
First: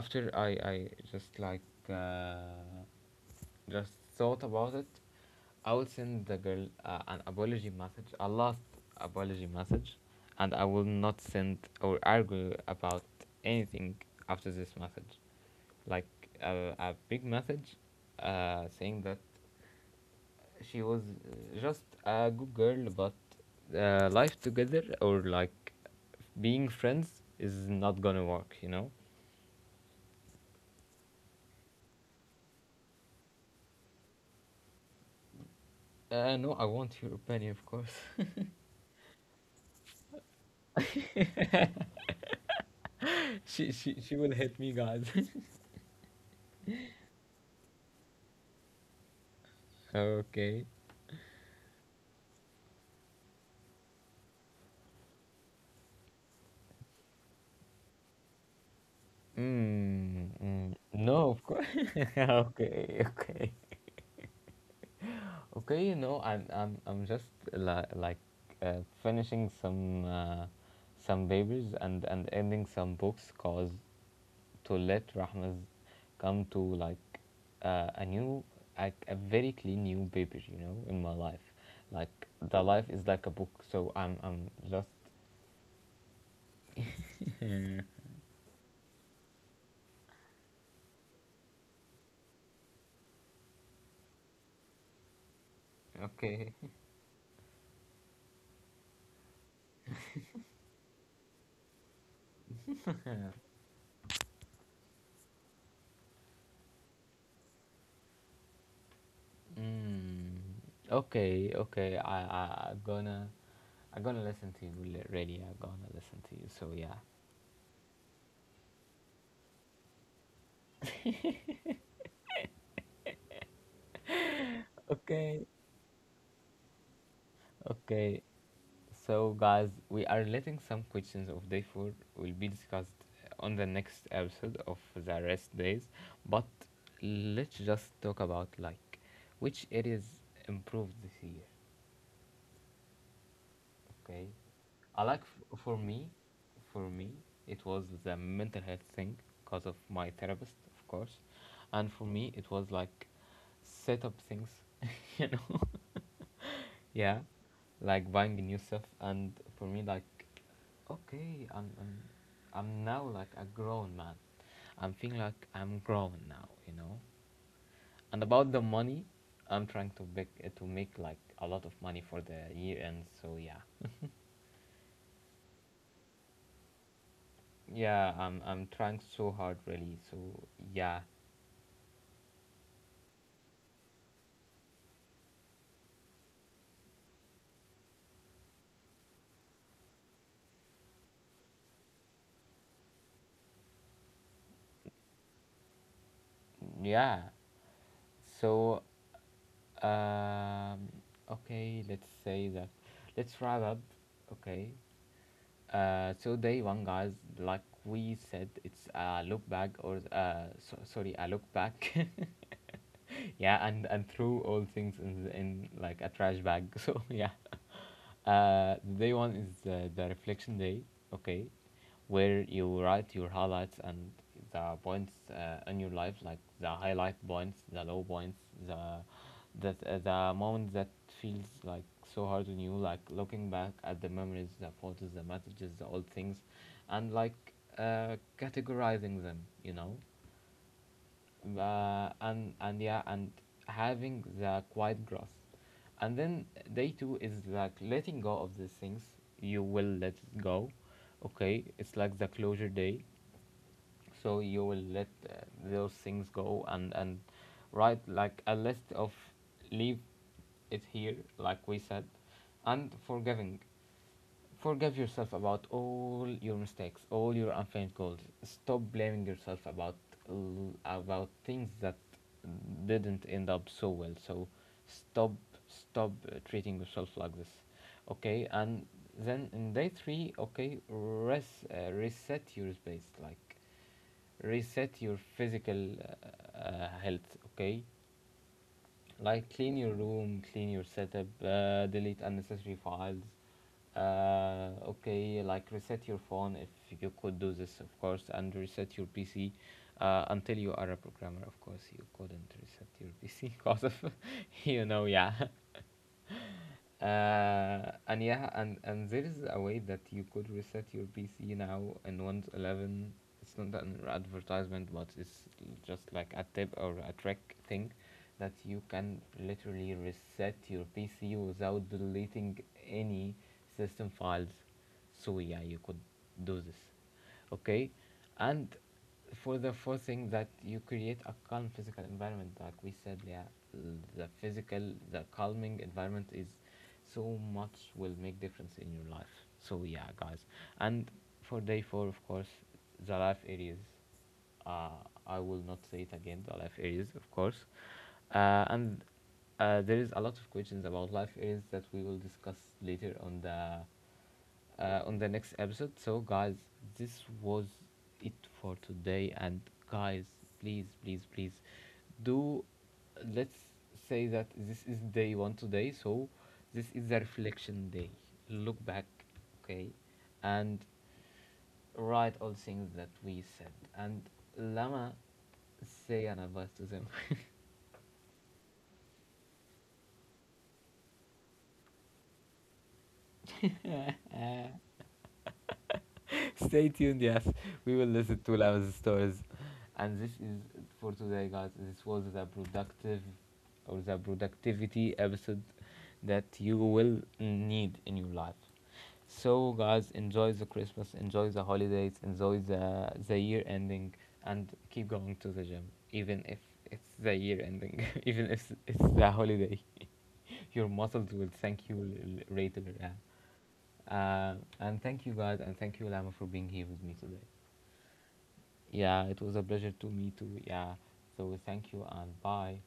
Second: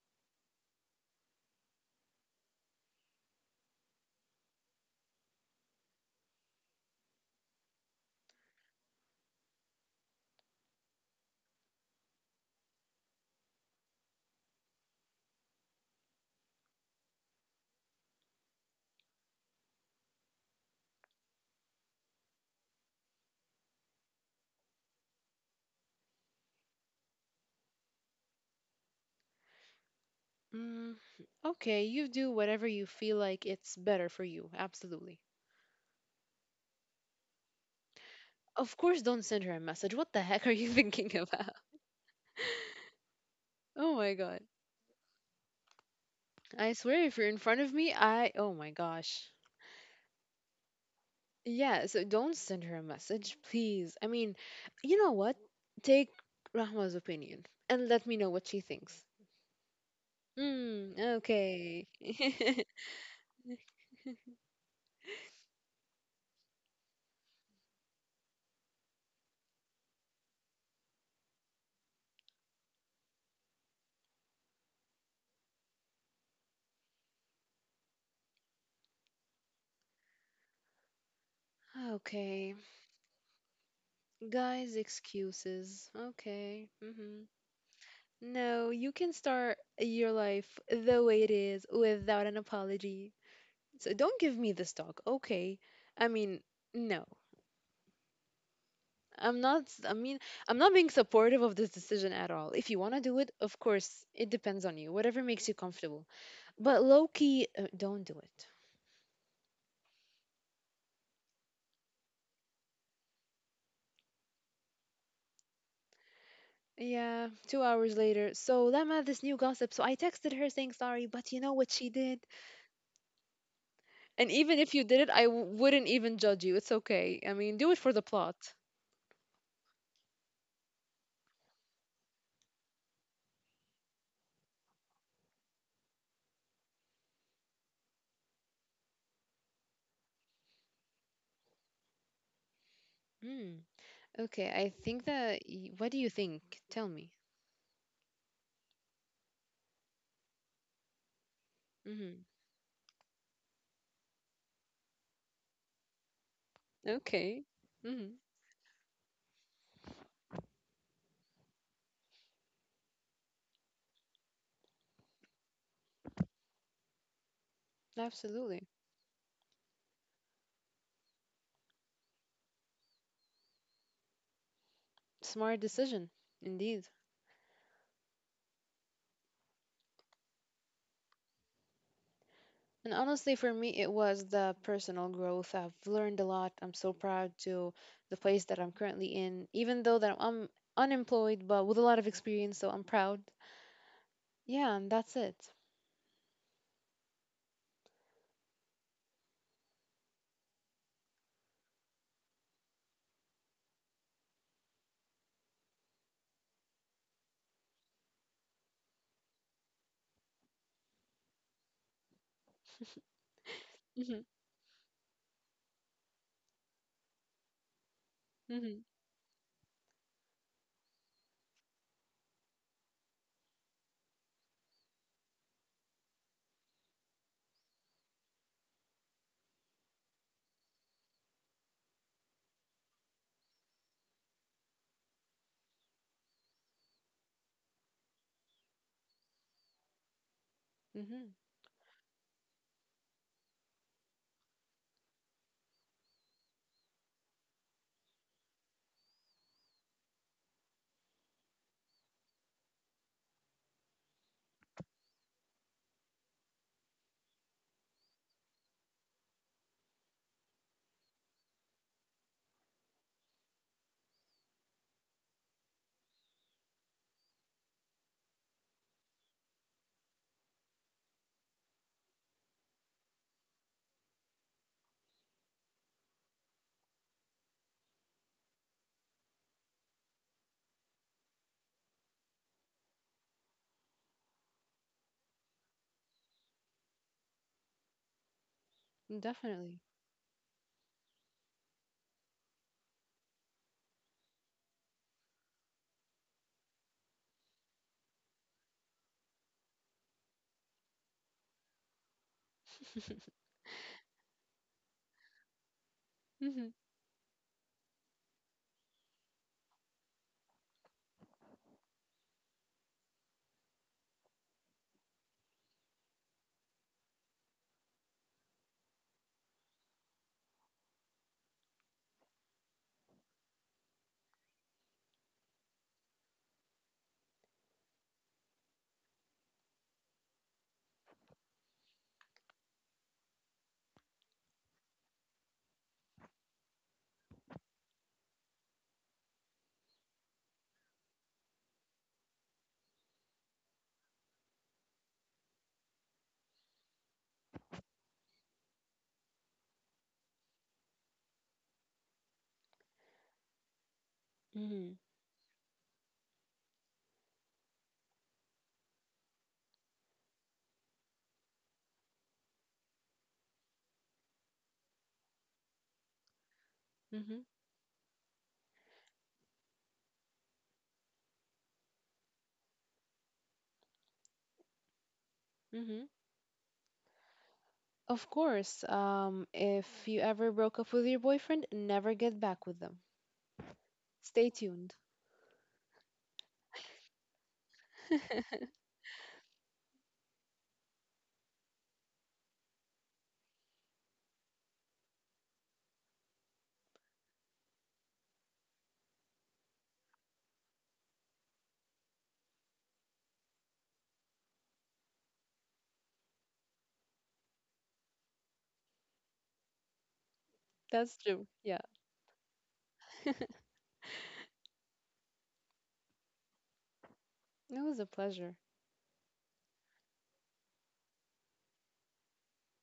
A: After I just like uh, just thought about it, I will send the girl an apology message, a last apology message, and I will not send or argue about anything after this message, like a big message saying that she was just a good girl, but life together or like being friends is not gonna work.
B: Mm, okay, you do whatever you feel like it's better for you. Absolutely.
A: No, I want your opinion, of course. [LAUGHS]
B: Of course, don't send her a message. What the heck are you [LAUGHS] thinking about?
A: she, she,
B: Oh
A: she
B: my
A: will
B: god.
A: hit me, guys.
B: I swear, if you're in front of me, I. Oh my gosh.
A: [LAUGHS] Okay.
B: Yeah, so don't send her a message, please. I mean, you know what? Take Rahma's opinion and let me know what she thinks.
A: Mm, mm,
B: Hmm,
A: no, of course.
B: okay.
A: [LAUGHS]
B: [LAUGHS]
A: Okay, okay, okay. You know, I'm just li- like uh, finishing some papers and ending some books, cause to let Rahma's come to like a new, like a very clean new paper. You know, in my life, like
B: Okay.
A: the life is like a book. So I'm
B: Guys,
A: just
B: excuses. Okay. No, you can start your life the way it is without an apology. So don't give me this talk, okay? I mean,
A: okay.
B: no. I'm not, I mean, I'm not being supportive of this decision at all. If you
A: Yeah.
B: want to do it, of course, it depends on you, whatever makes you comfortable. But low key, don't do it.
A: Mm. Okay, okay. I I'm gonna listen to you. Really, I'm gonna listen to you. So yeah.
B: Yeah, 2 hours later. So Lama, this new gossip. So I texted her saying sorry, but you know what she did? And even if you did it,
A: Okay,
B: wouldn't even judge you. It's okay. I mean, do it for the
A: okay.
B: plot.
A: So guys, we are letting some questions of day four will be discussed on the next episode of the rest days. But let's just talk about like which areas improved this year.
B: Hmm.
A: Okay.
B: Okay, I think that.
A: For
B: What do
A: me,
B: you think?
A: for
B: Tell
A: me,
B: me.
A: it was the mental health thing because of my therapist, of course, and for
B: Mm-hmm.
A: me, it was like set up things, [LAUGHS] you know, [LAUGHS] yeah,
B: Okay.
A: like
B: Mm-hmm.
A: buying new stuff, and for me, like, okay, I'm now like a grown man. I'm feeling like I'm grown now, you know. And about the
B: Absolutely.
A: money, I'm trying to make like a lot of money for the year end. So yeah.
B: Smart decision, indeed.
A: Yeah, I'm trying so hard really. So yeah,
B: And honestly, for me, it was the personal growth. I've learned a lot. I'm so proud to the place that I'm currently in, even though that I'm unemployed, but with a lot of experience, so I'm proud. Yeah, and that's it.
A: yeah. So um, okay, let's say that. Let's wrap up. Okay. So day one, guys. Like we said, it's a look back sorry, a look back. [LAUGHS] Yeah, and
B: Mhm,
A: through all things in like a trash bag. [LAUGHS] So yeah.
B: mhm,
A: The day one is the reflection day, okay, where you write your highlights and the points in your life, like the highlight points, the low points, the the moment that feels like so hard on you, like looking back at the memories, the photos, the messages, the old things, and like categorizing them, you know
B: mhm.
A: and yeah, and having the quiet growth, and then day two is like letting go of these things, you will let it go. Okay, it's like the closure day, so you will let those things go, and write like a list of leave it here like we said, and forgiving. Forgive yourself about all your mistakes, all your unfamed goals. Stop blaming yourself about about things that didn't end up so well. So stop stop treating yourself like this. Okay, and then in day 3, okay, reset your space, like reset your physical health, okay? Like clean
B: Definitely.
A: your room, clean your setup, delete unnecessary files. Okay, like reset your phone if you could do this, of course, and reset your PC. Until you are a programmer, of course, you couldn't reset your
B: [LAUGHS]
A: PC because of, [LAUGHS] you know, yeah.
B: Mhm,
A: And yeah, and there is a way that you could reset your PC now in Windows 11. It's not an advertisement, but it's just like a tip or a trick thing that you can literally reset your PC without deleting any system files. So yeah, you could do this. Okay, and for the fourth thing, that you create a calm physical environment like we said. Yeah, the physical, the calming environment is so much will make difference in your life. So yeah, guys, and for day four, of course, the life areas, uh, I will not say it again, the life areas, of course, and there is a lot of questions about life areas that we will discuss later
B: mhm,
A: on the next episode. So, guys, this was it for today. And, guys, please, please, please do, let's say that this is day one today. So, this is a
B: mhm,
A: reflection day. Look back, okay, and write all things that we said. And, Lama,
B: mhm.
A: say an advice to them.
B: Of course, if you ever broke up with your boyfriend, never get back with them. Stay tuned.
A: Stay tuned, yes. We will listen to
B: [LAUGHS]
A: Lama's stories. And this is it for today, guys. This was the productive or the productivity episode that you will need in your life. So, guys, enjoy the Christmas, enjoy the holidays, enjoy the year ending, and keep going to the gym, even if it's the year ending, [LAUGHS] even if it's the holiday. [LAUGHS] Your
B: That's
A: muscles
B: true.
A: will
B: Yeah.
A: thank you later. Yeah.
B: [LAUGHS]
A: And thank you, guys, and thank you, Lama, for being here with me today.
B: It was a pleasure.
A: Yeah, it was a pleasure to me too. Yeah. So thank you and bye.